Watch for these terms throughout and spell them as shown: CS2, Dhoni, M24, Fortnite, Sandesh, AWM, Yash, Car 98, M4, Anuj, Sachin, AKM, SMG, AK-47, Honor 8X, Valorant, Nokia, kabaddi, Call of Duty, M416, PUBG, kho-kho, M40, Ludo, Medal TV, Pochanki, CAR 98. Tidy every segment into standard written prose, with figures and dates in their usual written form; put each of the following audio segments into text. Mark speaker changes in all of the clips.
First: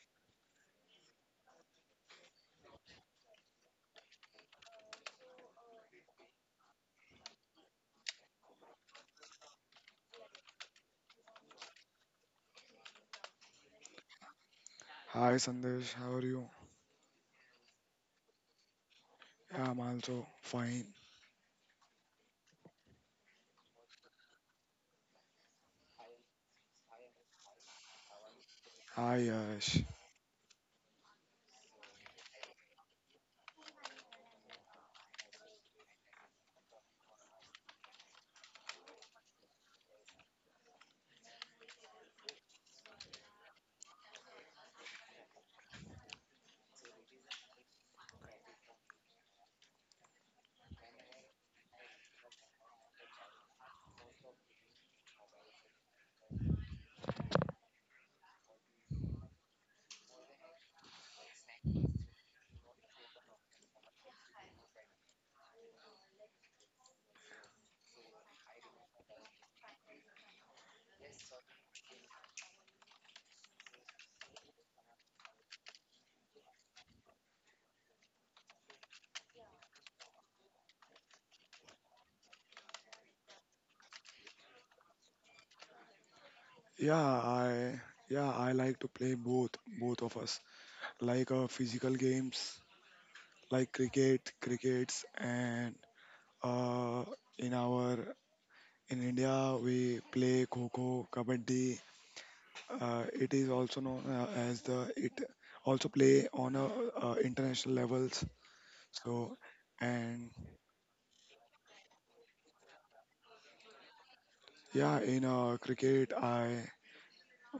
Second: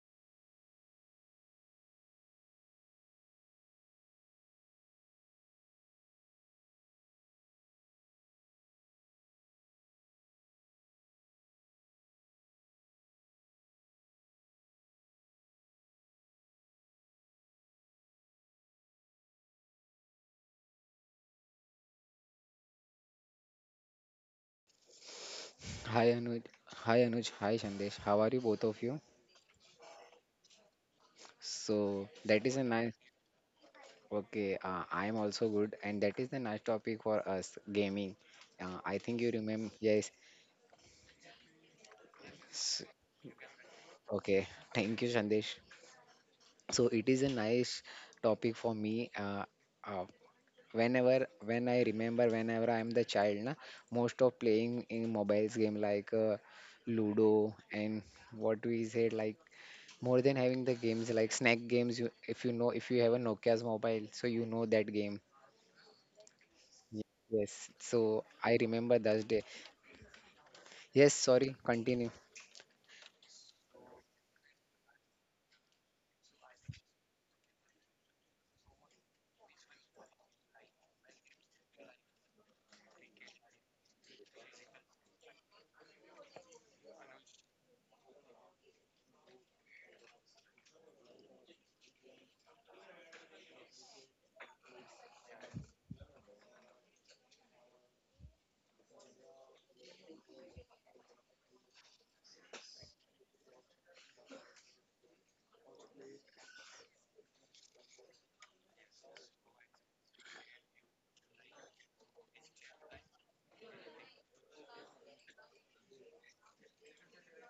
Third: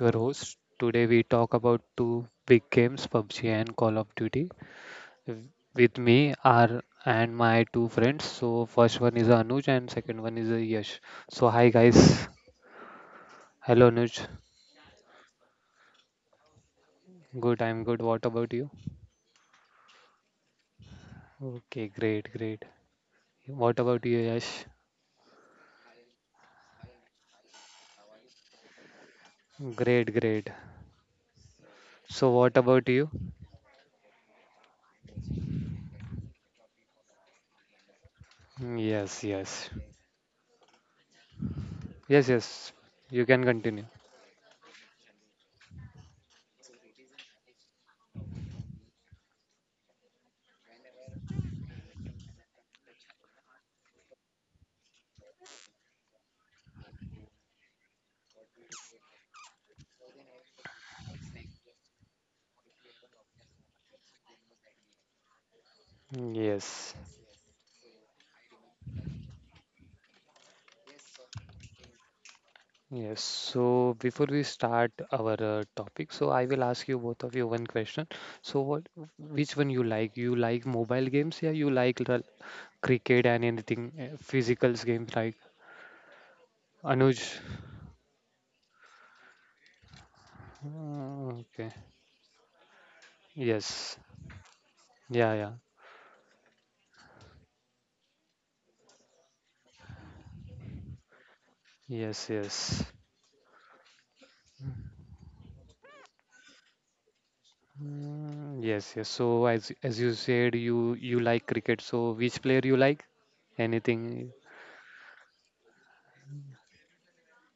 Speaker 1: your host. Today we talk about two big games, PUBG and Call of Duty. W- With me are and my two friends. So, first one is Anuj and second one is Yash. So, hi guys. Hello Anuj.
Speaker 2: Hi Sandesh, how are you?
Speaker 1: Good, I'm good. What about you?
Speaker 2: Yeah, I'm also fine.
Speaker 1: Okay, great, great. What about you, Yash?
Speaker 3: Hi Anuj, hi Anuj, hi Sandesh. How are you both of you?
Speaker 2: Hi Yash.
Speaker 1: Great, great.
Speaker 3: So
Speaker 1: So,
Speaker 3: that
Speaker 1: what
Speaker 3: is a
Speaker 1: about
Speaker 3: nice.
Speaker 1: you?
Speaker 3: Okay, I am also good, and that is the nice topic for us gaming. I
Speaker 1: Yes,
Speaker 3: think you
Speaker 1: yes.
Speaker 3: remember. Yes.
Speaker 1: Yes, yes. You can continue.
Speaker 3: Okay. Thank you, Sandesh. So it is a nice topic for me. Uh, whenever when I remember, whenever I am the child, na, most of playing in mobiles game like Ludo and what we said like more than having the games like snack games you if you know if you have a nokia's mobile so you know that game.
Speaker 1: Yes.
Speaker 3: Yes, so I remember that day. Yes, sorry, continue.
Speaker 1: Yes, so before we start our topic, so I will ask you both of you one question. So which one you like? You like mobile games, yeah? You like the cricket and anything physicals games like
Speaker 2: Yeah,
Speaker 1: Anuj?
Speaker 2: I yeah, I like to play both, both of us. Like
Speaker 1: Okay.
Speaker 2: physical games like
Speaker 1: Yes.
Speaker 2: cricket, crickets
Speaker 1: Yeah, yeah.
Speaker 2: and uh in our in India we play kho-kho, kabaddi.
Speaker 1: Yes, yes.
Speaker 2: It is also known as the it also play on a, international levels.
Speaker 1: Mm, yes, yes.
Speaker 2: So
Speaker 1: So as you
Speaker 2: and
Speaker 1: said, you like cricket. So which player you like? Anything?
Speaker 2: yeah, in cricket I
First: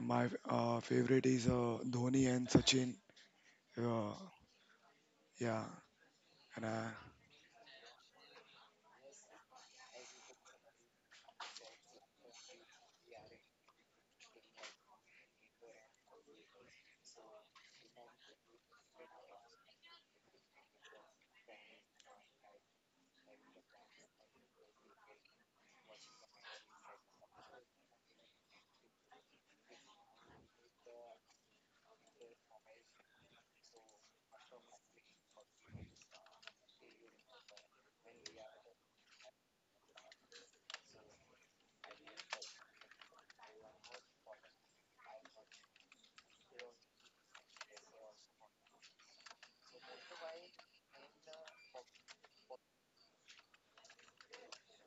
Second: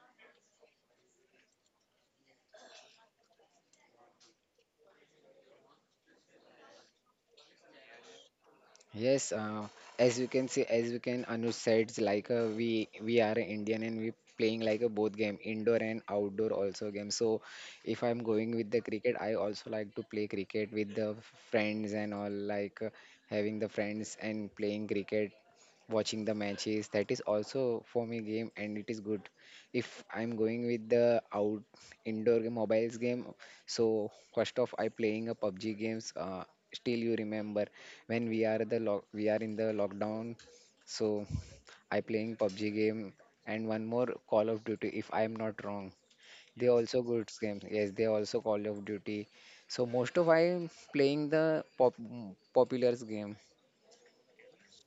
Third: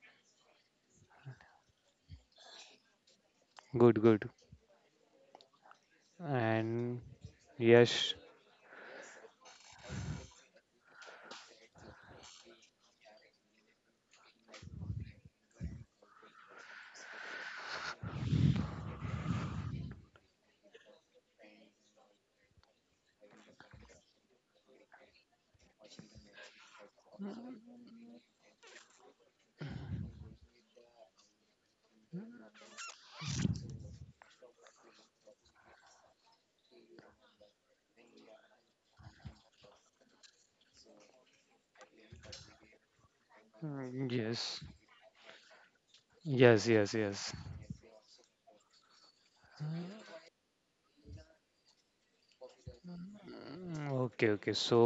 Speaker 2: My favorite is Dhoni and Sachin.
Speaker 1: Good,
Speaker 2: Uh,
Speaker 1: good.
Speaker 2: yeah, and
Speaker 1: And yes,
Speaker 3: Yes, as you can see, as you can Anuj said, like we are Indian and we playing like a both game, indoor and outdoor also game. So if I'm going with the cricket, I also like to play cricket with the friends and all, like having the friends and playing cricket, watching the matches. That is also for me game and it is good. If I'm going with the out indoor mobiles game, so first off I playing a PUBG games. Still you remember when we are the lock we are in the lockdown, so I playing PUBG game and one more
Speaker 1: mm,
Speaker 3: Call of
Speaker 1: yes.
Speaker 3: Duty if I am not wrong.
Speaker 1: Yes,
Speaker 3: They
Speaker 1: yes,
Speaker 3: also good
Speaker 1: yes.
Speaker 3: games, yes, they also Call of Duty. So most of I am playing the pop popular game.
Speaker 1: Mm, okay, okay. So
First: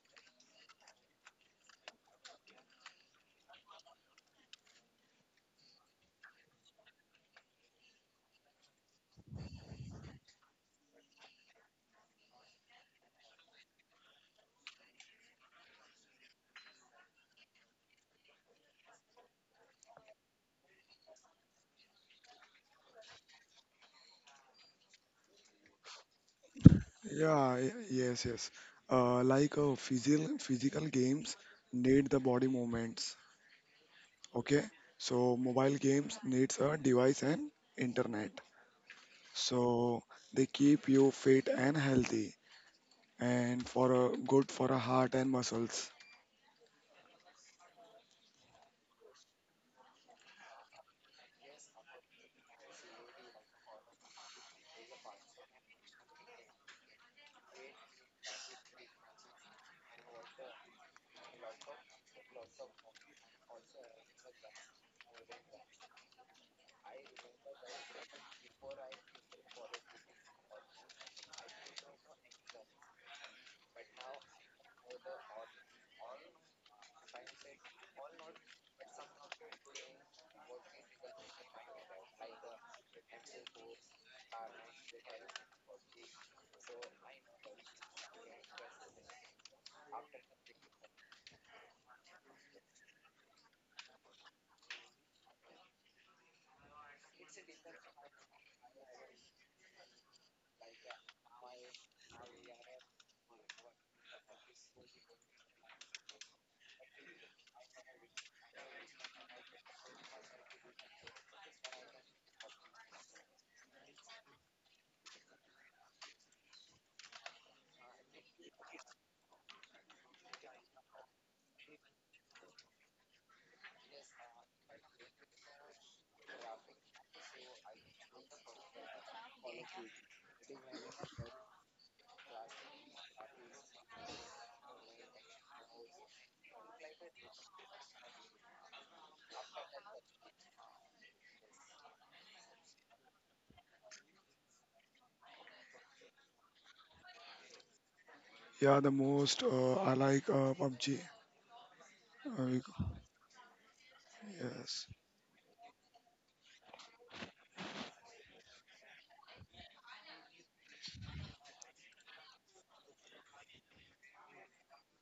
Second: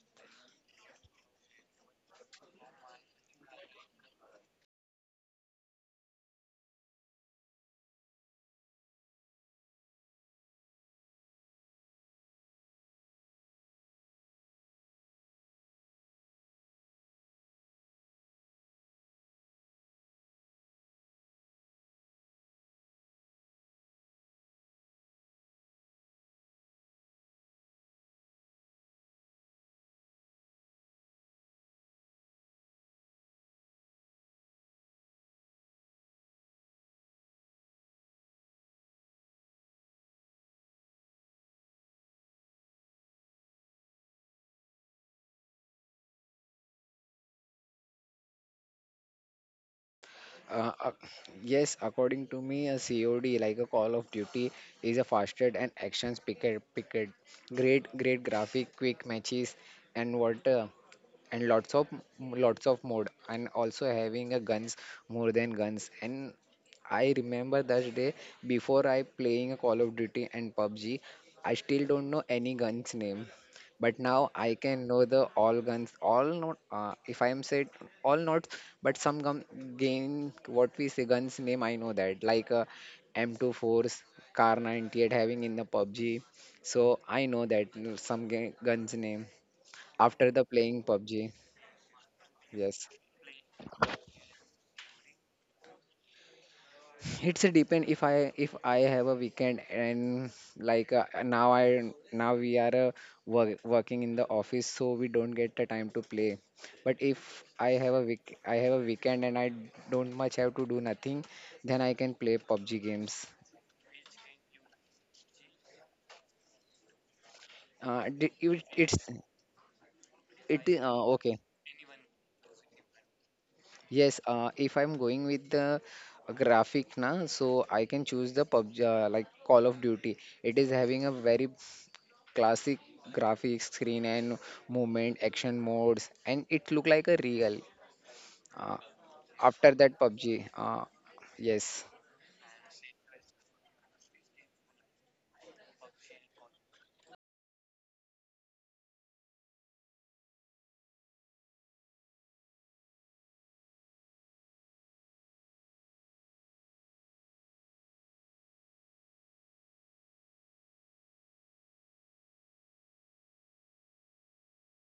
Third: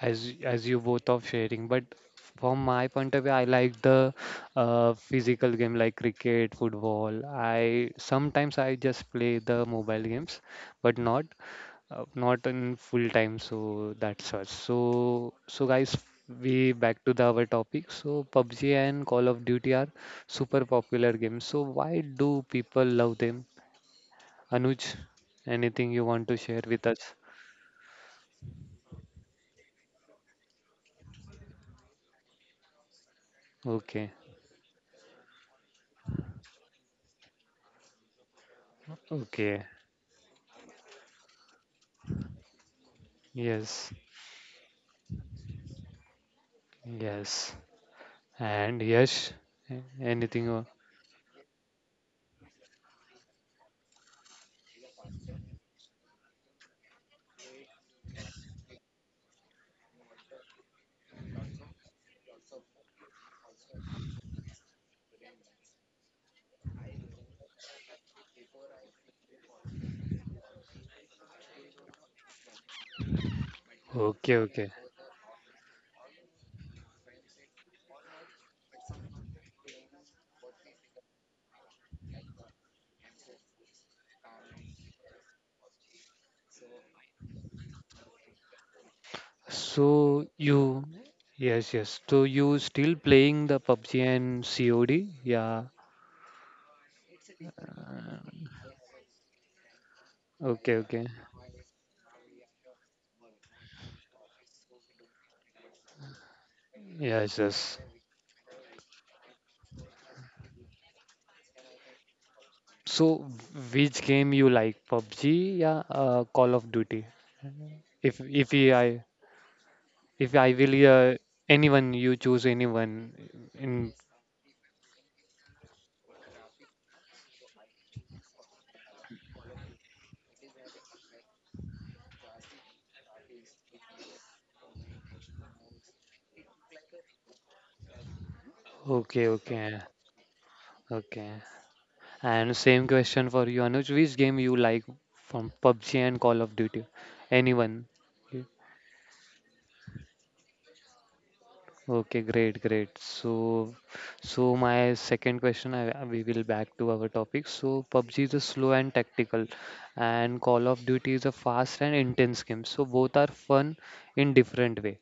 Speaker 1: as as you both are sharing, but from my point of view, I like the physical game like cricket, football. I sometimes I just play the mobile games, but not not in full time. So that's all. So so guys, we back to the our topic. So PUBG and Call of Duty are super popular games. So why do people love them? Anuj, anything you want to share with us?
Speaker 2: yeah, y- yes, yes. Like physical games need the body movements.
Speaker 1: Okay.
Speaker 2: Okay, so mobile games needs a device and internet.
Speaker 1: Okay.
Speaker 2: So they keep you fit and healthy, and
Speaker 1: Yes.
Speaker 2: for a good for a heart and muscles.
Speaker 1: Yes. And yes. Anything.
Speaker 3: uh, uh, yes, according to me a COD like a Call of Duty is a faster and actions picket picket, great great graphic, quick matches and what and lots of mode and also having a guns, more than guns. And I remember that day before I playing a Call of Duty and PUBG, I still don't know any guns name, but now
Speaker 1: Okay.
Speaker 3: I
Speaker 1: Okay.
Speaker 3: can know the all guns all not if I am said all not, but some gun game, what we say guns name I know that like m24s, car 98 having in the PUBG. So I know that, some guns name
Speaker 1: So
Speaker 3: after the playing
Speaker 1: you.
Speaker 3: PUBG.
Speaker 1: Yes. Yes. So you
Speaker 3: Yes,
Speaker 1: still playing the PUBG and COD? Yeah.
Speaker 3: it's a depend if I have a weekend and
Speaker 1: Okay.
Speaker 3: like
Speaker 1: Okay.
Speaker 3: now I now we are work, working in the office so we don't get the time to play. But
Speaker 1: Yes.
Speaker 3: if I
Speaker 1: Yes.
Speaker 3: have a week I have a weekend and I don't much have to do nothing, then I can play PUBG
Speaker 1: So
Speaker 3: games.
Speaker 1: which game you like? PUBG? Yeah. Call of Duty. If
Speaker 3: D-
Speaker 1: if
Speaker 3: it,
Speaker 1: I
Speaker 3: it's
Speaker 1: if I
Speaker 3: it
Speaker 1: will
Speaker 3: I- okay.
Speaker 1: Anyone you choose anyone in.
Speaker 3: Yes, if I'm going with the graphic na, so I can choose the PUBG like Call of Duty. It is having a very classic graphics, screen and movement, action modes, and it looked like a real. Uh,
Speaker 1: Okay.
Speaker 3: after
Speaker 1: Okay.
Speaker 3: that, PUBG.
Speaker 1: Okay.
Speaker 3: Yes.
Speaker 1: And same question for you, Anuj. Which game you like from PUBG and Call of Duty? Anyone? Y-
Speaker 2: Yeah, the most I like PUBG.
Speaker 1: Okay, great,
Speaker 2: Uh,
Speaker 1: great. So, so
Speaker 2: yes,
Speaker 1: my second question, we will back to our topic. So, PUBG is a slow and tactical, and Call of Duty is a fast and intense game. So, both are fun in different way.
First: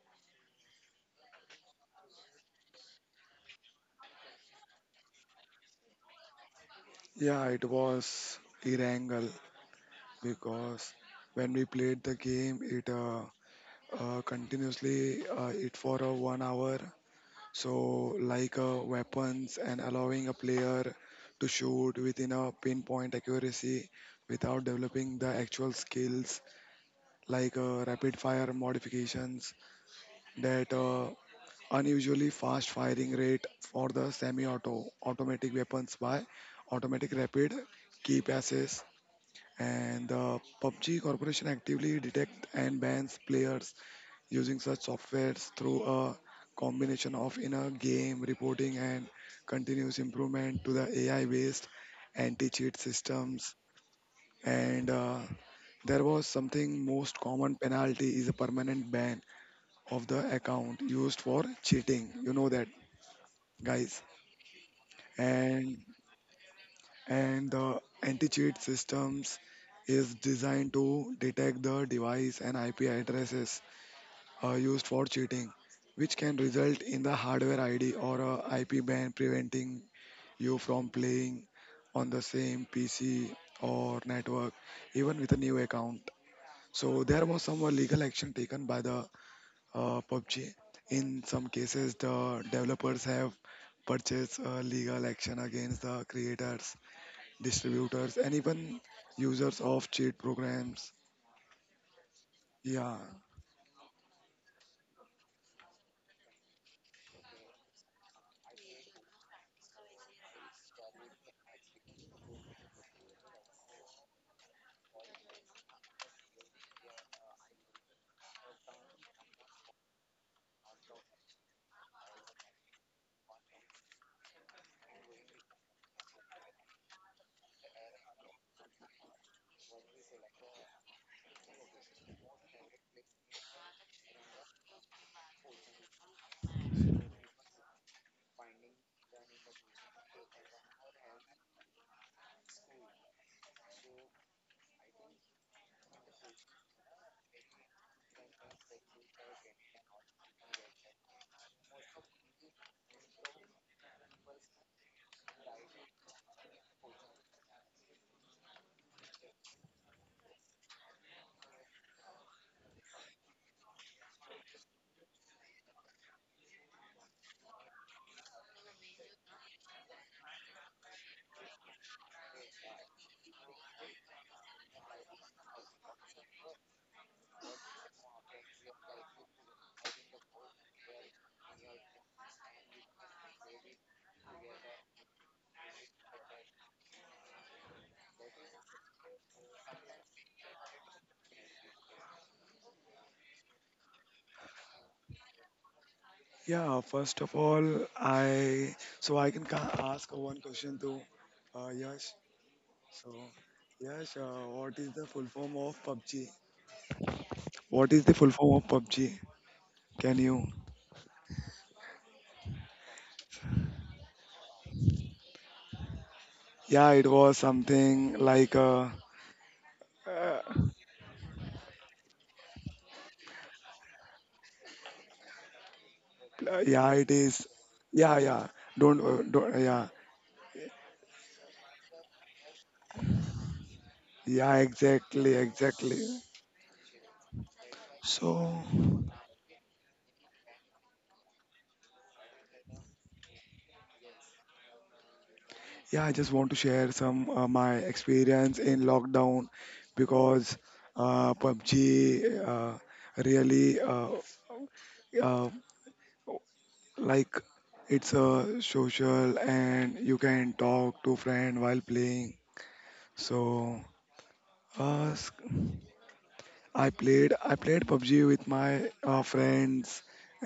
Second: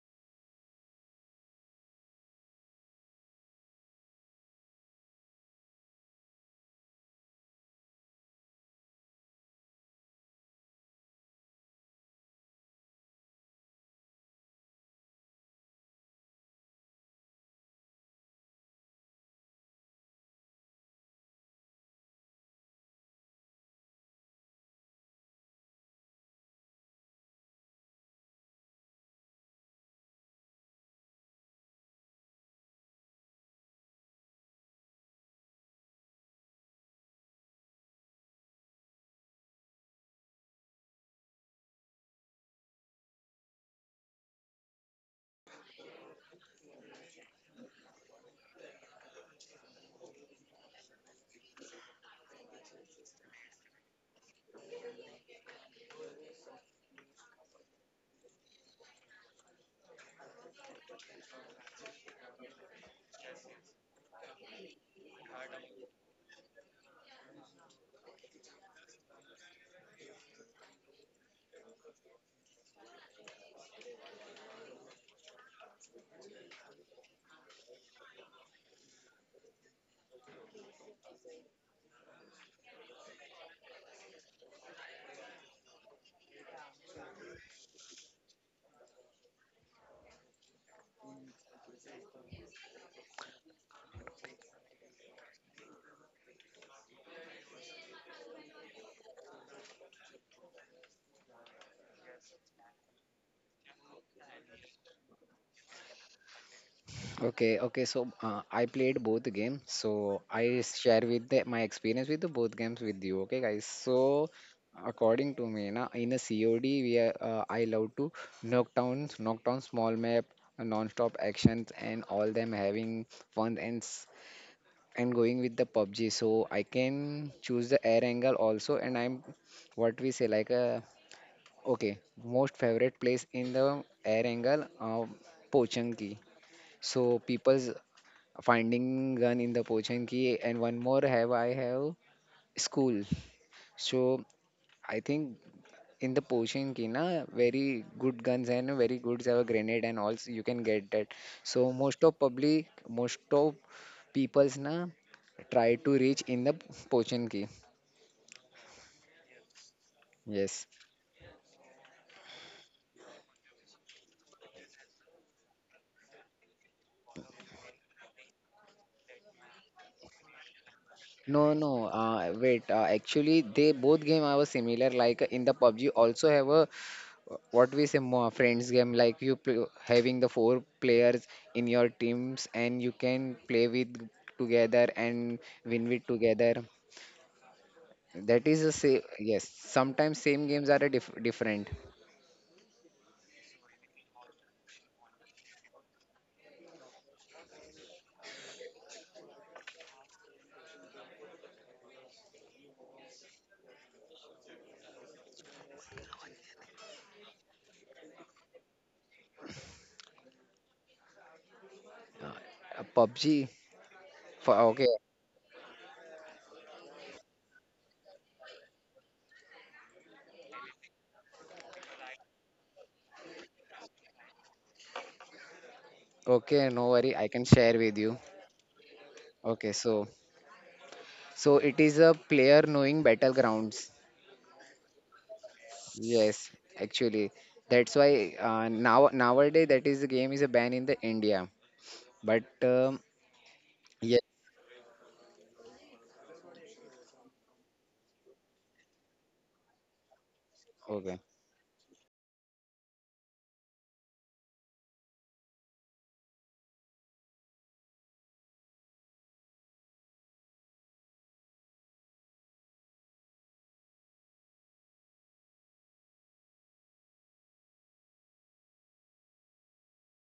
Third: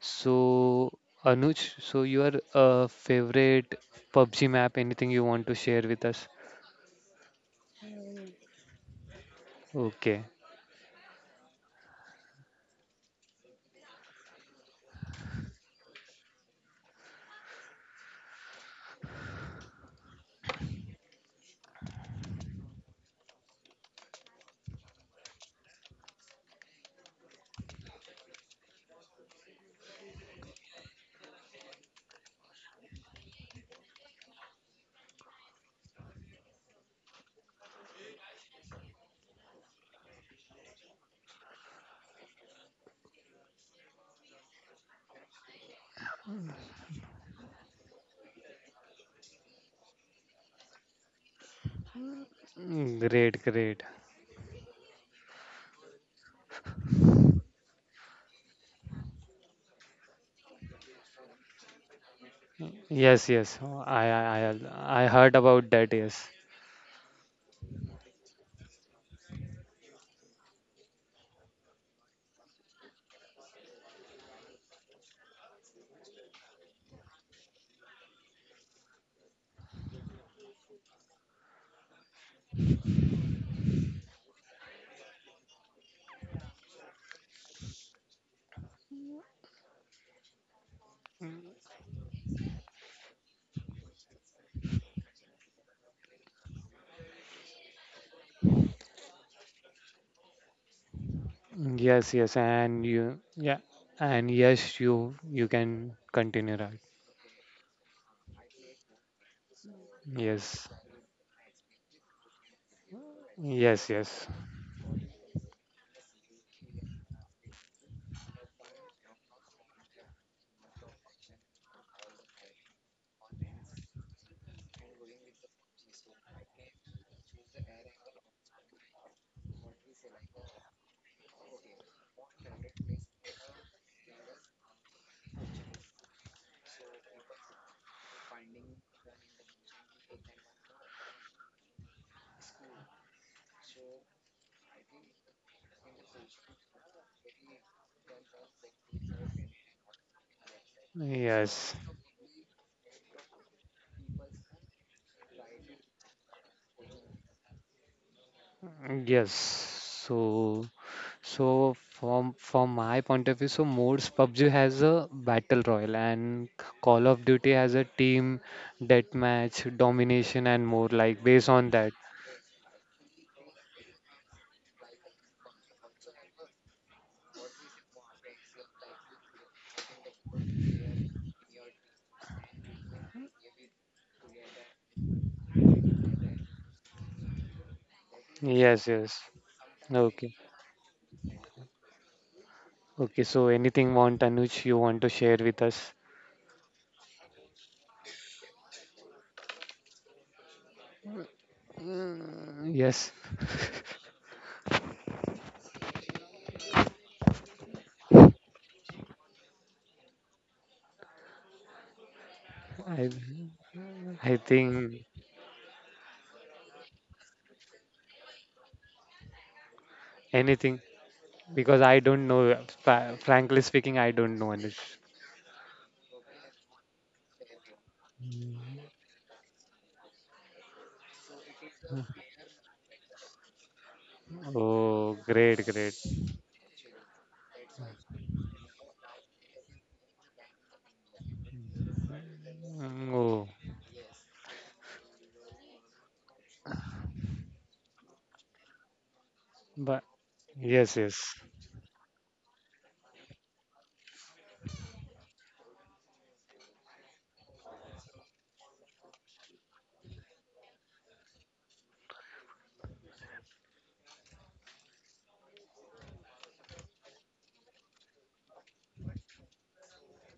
Speaker 1: So, Anuj, so your favorite PUBG map? Anything you want to share with us?
Speaker 2: yeah, it was Irangle,
Speaker 1: Okay,
Speaker 2: because when we played the game, it continuously it for a 1 hour. So like weapons and allowing a player to shoot within a pinpoint accuracy without developing the actual skills like rapid fire modifications that unusually fast firing rate for the semi-auto automatic weapons by automatic rapid key passes, and the PUBG Corporation actively detects and bans players using such softwares through a combination of inner game reporting and continuous improvement to the AI-based anti-cheat
Speaker 1: mm, great,
Speaker 2: systems.
Speaker 1: great.
Speaker 2: And there was something, most common penalty is a permanent ban of the account used for cheating. You know that,
Speaker 1: Yes, yes. Oh,
Speaker 2: guys.
Speaker 1: I heard about
Speaker 2: And
Speaker 1: that. Yes,
Speaker 2: and the anti-cheat systems is designed to detect the device and IP addresses used for cheating, which can result in the hardware ID or a IP ban preventing you from playing on the same PC or network, even with a new account. So there was some legal action taken by the PUBG. In some cases, the developers have purchased legal action against the creators, distributors, and even users of cheat programs.
Speaker 1: yes, yes. And
Speaker 2: Yeah.
Speaker 1: you, yeah, and yes, you can continue, right?
Speaker 3: Okay. Okay. So I played both games. So I
Speaker 1: Yes,
Speaker 3: share with the, my experience with the both games with you. Okay, guys.
Speaker 1: yes, yes,
Speaker 3: So according to me, na, in a COD, we are, I love to knock down small map, non-stop actions, and all them having fun. And I'm going with the PUBG, so I can choose the air angle also. And I'm what we say like okay, most favorite place in the air angle, Pochanki. So people's finding gun in the Pochanki, and one more have I have school. So I think in the potion Ki na very good guns and very good have a grenade and also you can get that. So
Speaker 1: yes,
Speaker 3: most of public most of people's na try to reach in the potion key.
Speaker 1: yes. So,
Speaker 3: Yes.
Speaker 1: so from my point of view, so modes PUBG has a battle royale and Call of Duty has a team deathmatch, domination, and more like
Speaker 3: No,
Speaker 1: based on
Speaker 3: no,
Speaker 1: that.
Speaker 3: wait, actually they both game are similar like in the PUBG also have a what we say more friends game like you play, having the four players in your teams and you can play with together and win with together. That is the
Speaker 1: Yes,
Speaker 3: same.
Speaker 1: yes.
Speaker 3: Yes, sometimes
Speaker 1: Okay.
Speaker 3: same games are a dif- different.
Speaker 1: Okay, so anything want Anuj you want to share with us?
Speaker 2: Yeah, first of all, I can ask one question to Yash. So,
Speaker 1: Yes,
Speaker 2: Yash, what is the full form of PUBG? What is the full form of PUBG? Can you?
Speaker 3: Uh,
Speaker 1: I
Speaker 3: PUBG.
Speaker 1: I
Speaker 3: For, okay,
Speaker 1: think
Speaker 2: Yeah, it was something like uh,
Speaker 1: anything because I don't know. Frankly speaking, I don't know Anuj.
Speaker 3: okay,
Speaker 2: yeah,
Speaker 3: no
Speaker 2: it
Speaker 3: worry. I
Speaker 2: is.
Speaker 3: can share with
Speaker 2: Yeah,
Speaker 3: you.
Speaker 2: yeah. Don't
Speaker 3: Okay,
Speaker 2: yeah,
Speaker 3: so so it is a player knowing battlegrounds.
Speaker 2: yeah,
Speaker 1: Oh,
Speaker 2: exactly,
Speaker 1: great,
Speaker 2: exactly.
Speaker 1: great.
Speaker 3: Yes, actually, that's why
Speaker 2: So.
Speaker 3: now nowadays that is the game is a ban in the India. But
Speaker 1: Mm, oh,
Speaker 3: yes,
Speaker 2: Yeah, I just want to share some my experience in lockdown
Speaker 1: but
Speaker 2: because
Speaker 1: yes,
Speaker 3: okay.
Speaker 1: yes,
Speaker 2: PUBG really uh, like it's a social and you can talk to friend while playing. So uh, s- I played PUBG with my friends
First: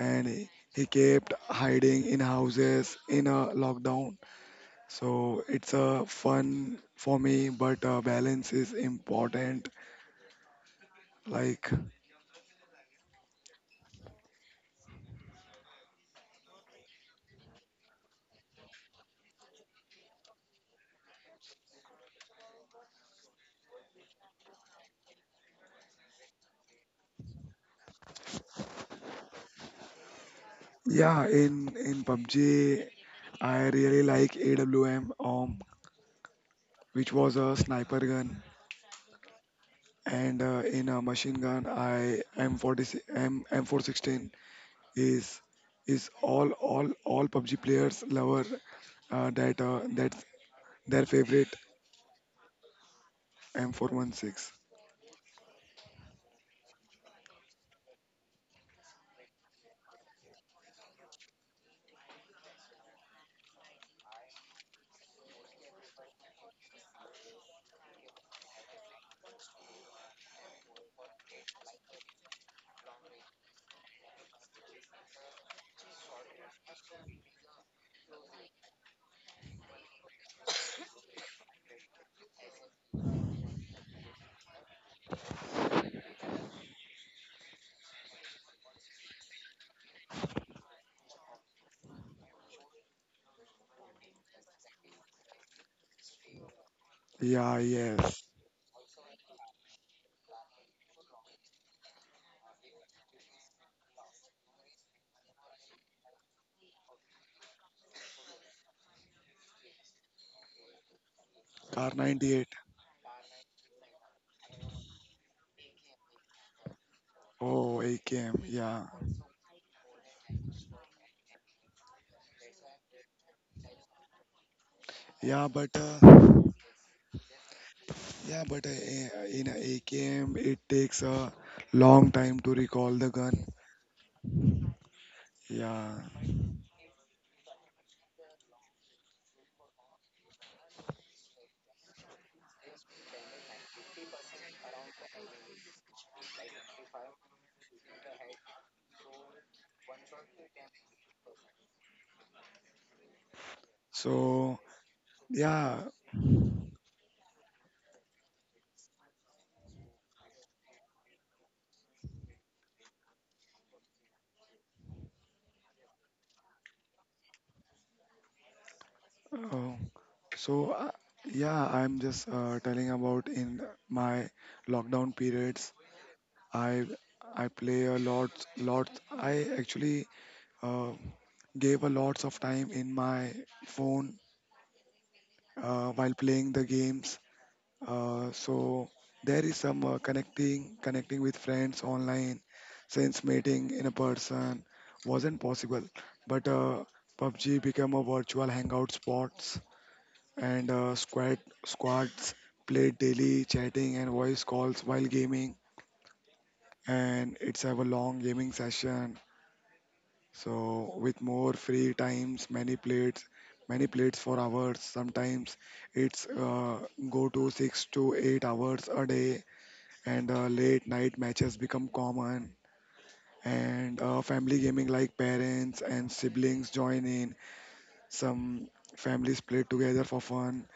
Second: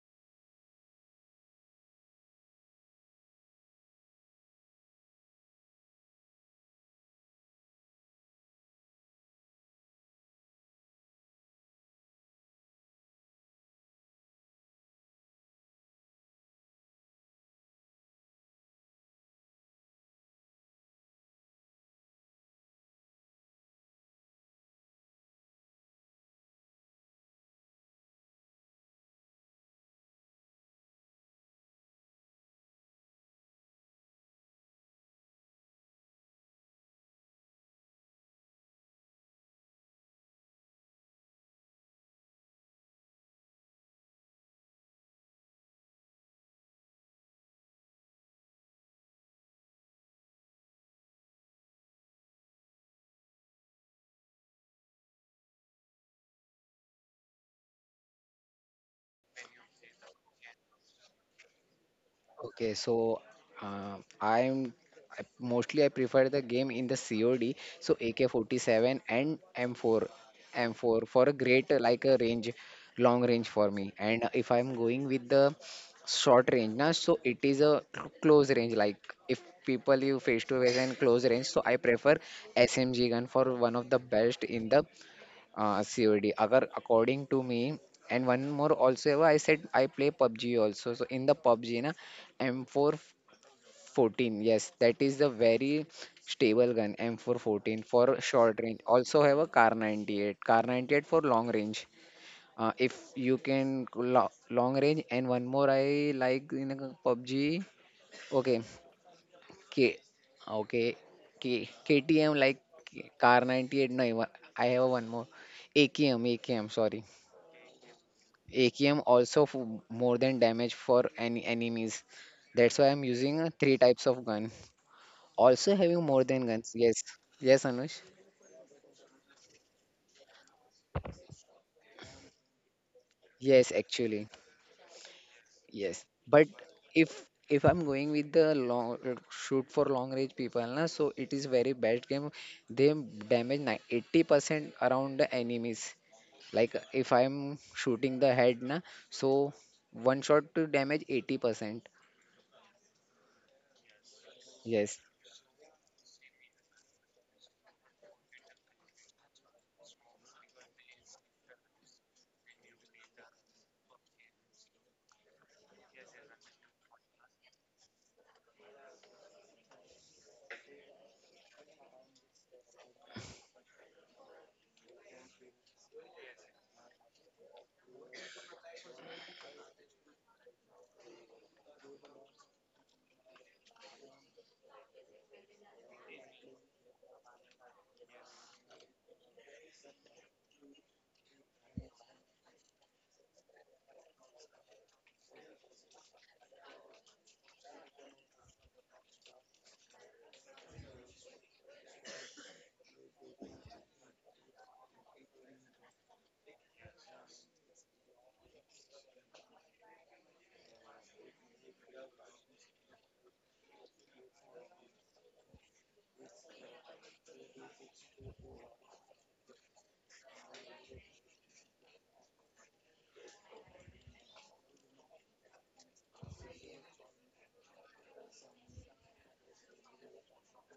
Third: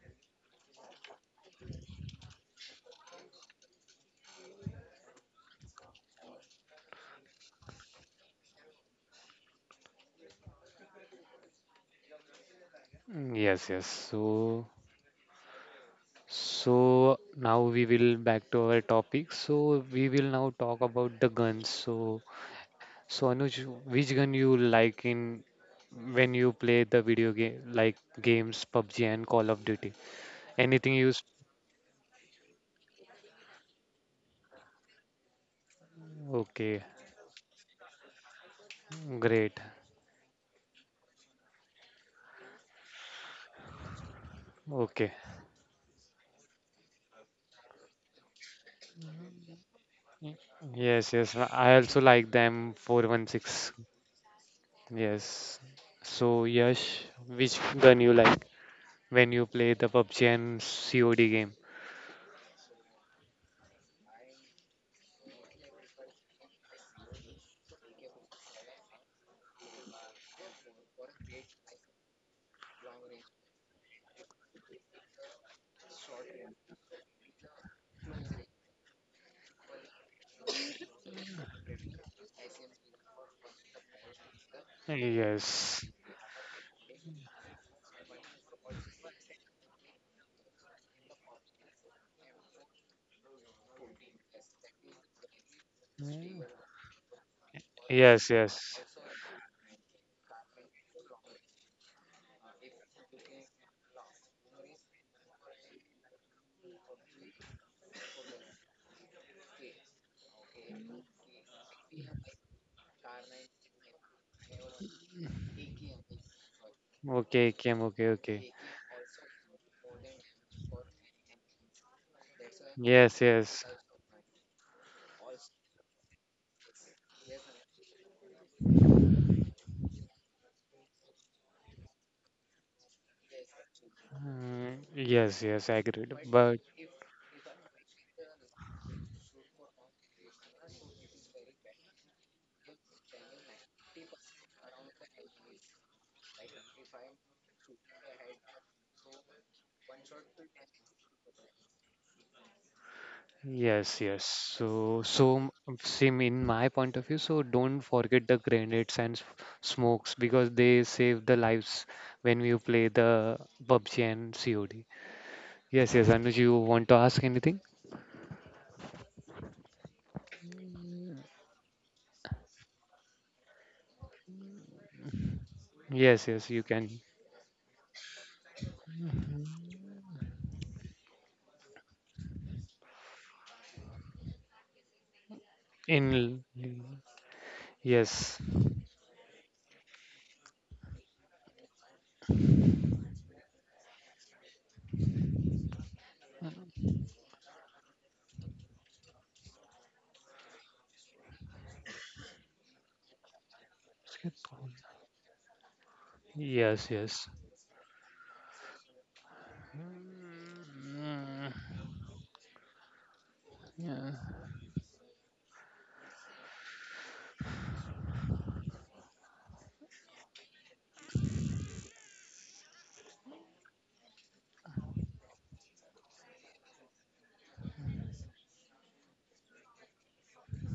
Speaker 2: and he kept hiding in houses in a lockdown. So it's a fun for me, but balance is important. Like
Speaker 1: mm, yes, yes. So so now we will back to our topic. So we will now talk about the guns. So so Anuj, which gun you like in when you play the video game like games PUBG and Call of Duty? Anything you s-
Speaker 2: yeah, in PUBG, I really like AWM,
Speaker 1: okay,
Speaker 2: which was a sniper gun,
Speaker 1: great.
Speaker 2: and in a machine gun, I M40 M M416
Speaker 1: Okay.
Speaker 2: is is all PUBG players lover, that's
Speaker 1: Y-
Speaker 2: their
Speaker 1: Yes, yes.
Speaker 2: favorite
Speaker 1: I also like the M416.
Speaker 2: M416.
Speaker 1: Yes. So Yash, which gun you like when you play the PUBG and COD game?
Speaker 3: Okay, so uh, I'm mostly I prefer the game in the COD, so AK-47 and M4, M4 for a great like a range, long range for me. And if I'm going with the short range, na, so it is a close range. Like if people you face to face and close range, so I prefer SMG gun for one of the best in the
Speaker 1: Yes.
Speaker 3: COD. Agar according to me, and one more also, I said I play PUBG also. So in the PUBG, na M414, yes, that is the very
Speaker 1: Mm,
Speaker 3: stable gun
Speaker 2: Yeah,
Speaker 3: M414 for
Speaker 2: yes,
Speaker 1: yes,
Speaker 3: short range.
Speaker 1: yes.
Speaker 3: Also have a Car 98, Car 98 for long range. If you can long range and one more I like in a PUBG. Okay, K, okay, K,
Speaker 2: car
Speaker 3: KTM
Speaker 2: 98.
Speaker 3: like Car 98. No, I have one more. AKM, AKM, sorry.
Speaker 1: Okay, Kim,
Speaker 2: Oh,
Speaker 1: okay, okay.
Speaker 2: AKM. Yeah,
Speaker 3: AKM also more than damage for any enemies. That's why I'm
Speaker 1: Yes,
Speaker 3: using
Speaker 1: yes.
Speaker 3: three types of gun.
Speaker 2: yeah, but.
Speaker 3: Also having more than guns. Yes. Yes, Anush.
Speaker 2: Yeah, but eh, in a AKM, it takes a long time to recall the gun.
Speaker 3: Yes, actually.
Speaker 1: Mm, yes, yes, I
Speaker 2: Yeah.
Speaker 3: Yes.
Speaker 1: agree.
Speaker 3: But
Speaker 1: But
Speaker 3: if I'm going with the long shoot for long range people, na, so it is very bad game. They damage ni- 80% around the enemies. Like if I'm shooting the head, na, so one shot to damage 80%.
Speaker 1: yes, yes.
Speaker 2: So,
Speaker 3: Yes.
Speaker 1: So, so
Speaker 2: yeah.
Speaker 1: same in my point of view. So don't forget the grenades and smokes because they save the lives when you play the PUBG and COD. Yes, yes. Anuj, you want to ask anything?
Speaker 2: Uh, so, uh, yeah, I'm just telling about in my lockdown periods.
Speaker 1: Yes, yes. You
Speaker 2: I
Speaker 1: can.
Speaker 2: I play a lot, lot. I actually uh, gave a lots of time in my phone while
Speaker 1: In
Speaker 2: playing the games.
Speaker 1: yes,
Speaker 2: So there is some connecting with friends online, since meeting in a person wasn't possible. But PUBG became a virtual hangout spots, and squads played daily, chatting and voice calls while gaming.
Speaker 1: yes, yes.
Speaker 2: And it's have a long gaming session. So with more
Speaker 1: Mm,
Speaker 2: free times, many plates
Speaker 1: yeah.
Speaker 2: for hours. Sometimes it's go to 6 to 8 hours a day, and late night matches become common, and family gaming like parents and siblings join in. Some families play together for fun,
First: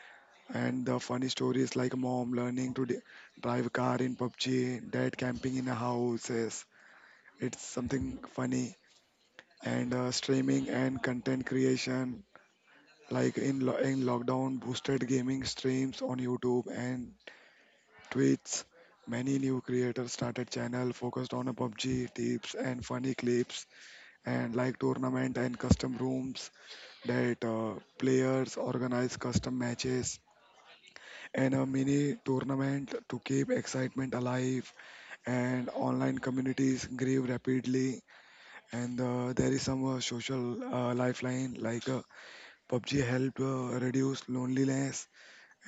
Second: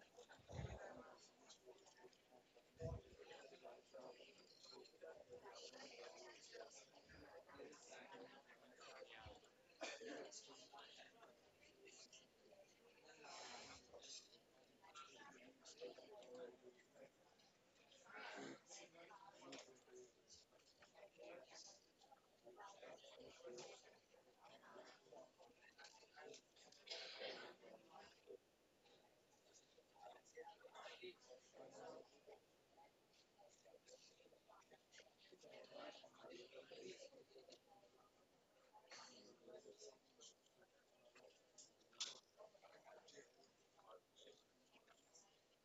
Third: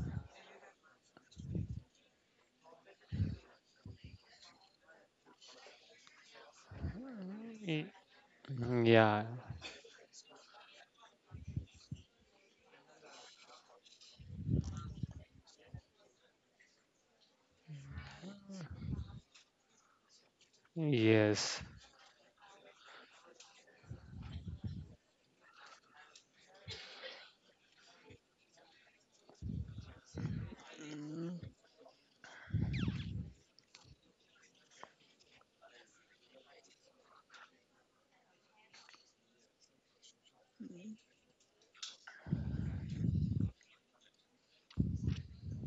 Speaker 2: and the funny stories like mom learning to drive car in PUBG, dad camping in a houses, it's
Speaker 1: Y-
Speaker 2: something funny.
Speaker 1: Yeah.
Speaker 2: And streaming and content creation, like in lockdown boosted gaming streams on YouTube and tweets, many new creators started channel focused on a
Speaker 1: Yes.
Speaker 2: PUBG tips and funny clips, and like tournament and custom rooms, that players organize custom matches and a mini tournament to keep excitement alive, and online communities grew rapidly. And there is some social lifeline, like PUBG helped reduce loneliness,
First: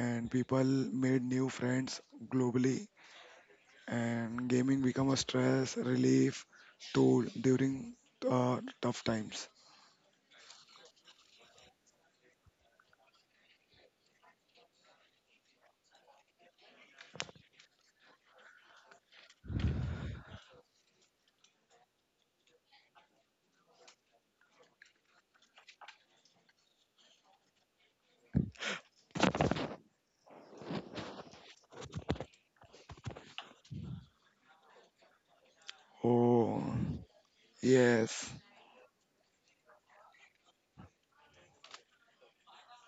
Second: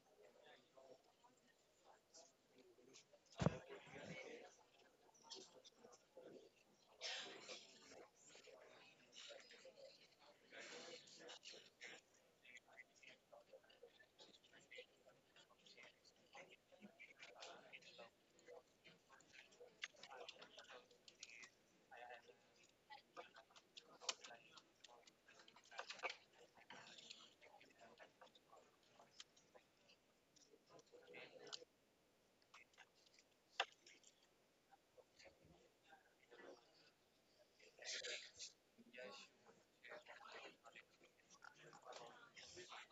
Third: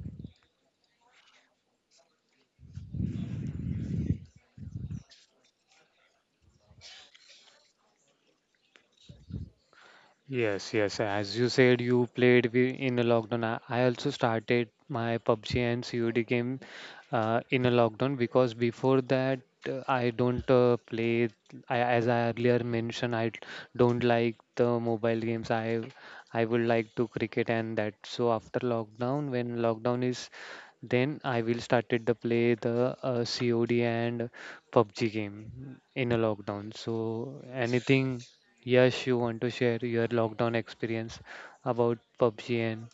Speaker 2: and people made new friends globally, and gaming become a stress relief tool during tough times.
Speaker 1: Yes, yes. As you said, you played in a lockdown. I also started my PUBG and COD game in a lockdown because before that I don't play. I, as I earlier mentioned, I don't like the mobile games. I would like to cricket and that. So after lockdown, when lockdown is, then I will started to play the COD and PUBG game in a
Speaker 2: Oh,
Speaker 1: lockdown. So anything.
Speaker 2: yes.
Speaker 1: Yes, you want to share your lockdown experience about PUBG and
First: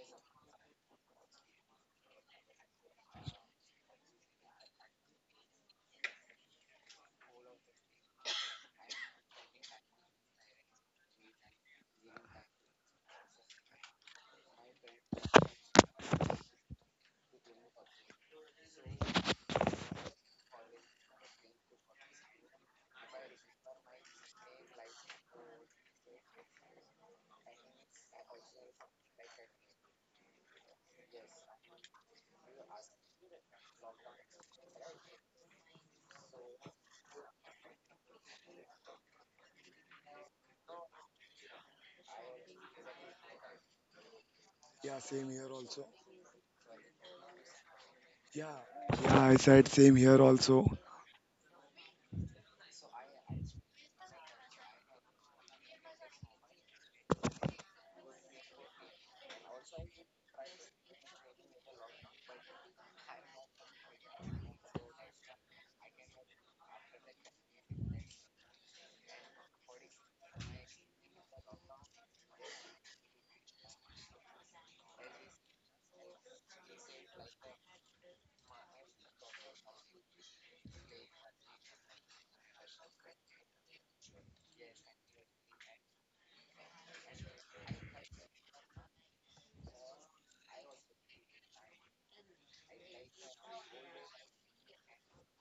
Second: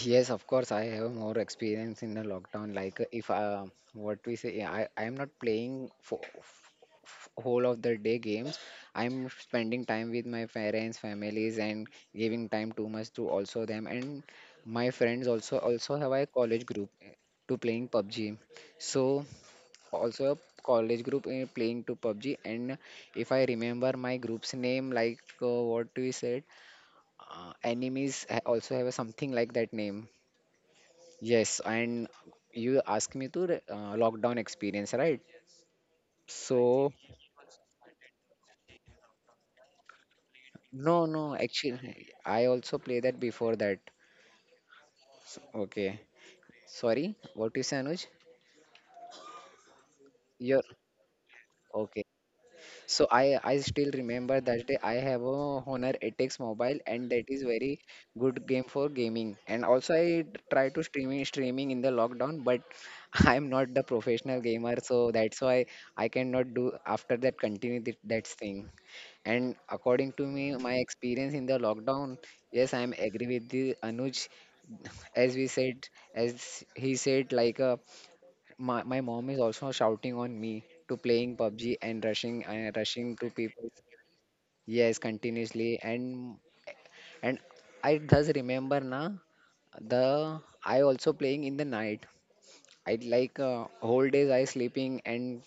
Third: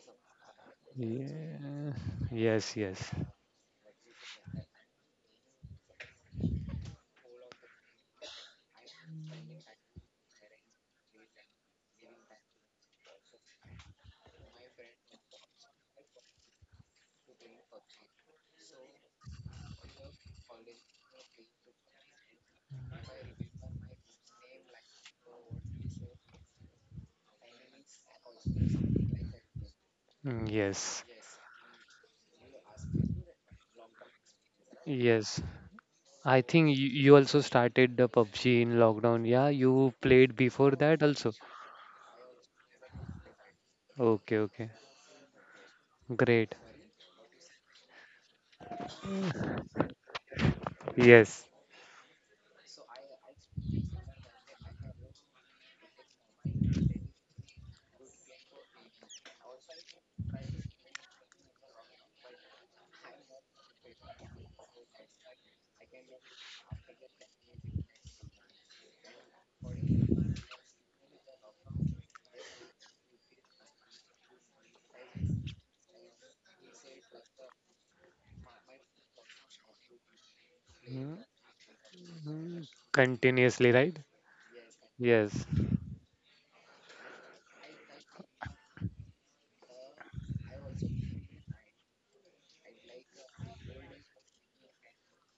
Speaker 3: Yes, of course, I have more
Speaker 1: yeah.
Speaker 3: experience in the lockdown.
Speaker 1: Yes,
Speaker 3: Like,
Speaker 1: yes,
Speaker 3: if what we say, yeah, I am not playing for whole of the day games. I'm spending time with my parents, families, and giving time too much to also them and my friends. Also, also have a college group eh, to playing PUBG. So also a college group eh, playing to PUBG. And if I remember my group's name, like what we said, enemies also have a something like that name.
Speaker 1: mm, yes,
Speaker 3: Yes, and you ask me to lockdown experience, right?
Speaker 1: yes. I think
Speaker 3: So,
Speaker 1: you also started the PUBG in lockdown. Yeah, you played before
Speaker 3: no,
Speaker 1: that
Speaker 3: no,
Speaker 1: also.
Speaker 3: actually, I also play that before that.
Speaker 1: Okay, okay,
Speaker 2: Yeah, same here also.
Speaker 3: Okay,
Speaker 1: great.
Speaker 3: sorry, what you say, Anuj?
Speaker 2: Yeah, yeah, I said same here
Speaker 3: You're
Speaker 2: also.
Speaker 1: Yes,
Speaker 3: okay. So I still remember that day. I have a Honor 8X mobile, and that is very good game for gaming. And also, I try to streaming in the lockdown, but I'm not the professional gamer, so that's why I cannot do after that continue that thing. And according to me, my experience in the lockdown, yes, I'm agree with the Anuj. As we said, as he said, like my mom is also shouting on me to
Speaker 1: mm,
Speaker 3: playing PUBG and rushing
Speaker 1: mm,
Speaker 3: rushing to people.
Speaker 1: continuously, right?
Speaker 3: Yes,
Speaker 1: Yes.
Speaker 3: continuously. And I does remember na the I also playing in the night. I like whole days I sleeping and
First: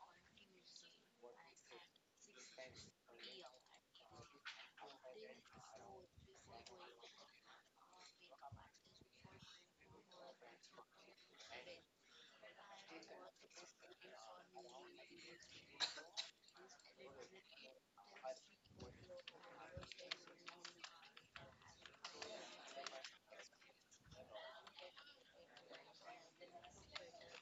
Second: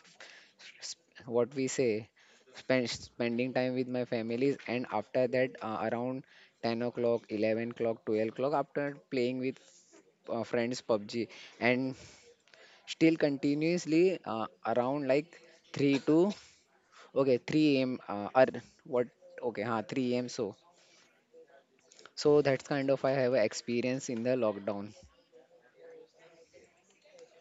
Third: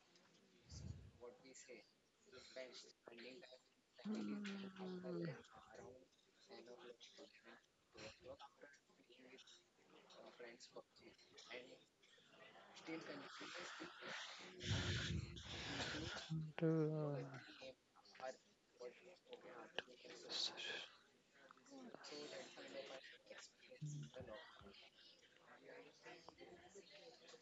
Speaker 3: what we say spending time with my families and after that around 10 o'clock, 11 o'clock, 12 o'clock after playing with friends PUBG and still continuously around like 3 to okay 3 a.m. Or what okay 3 a.m. So so that's kind of I have a experience in the lockdown.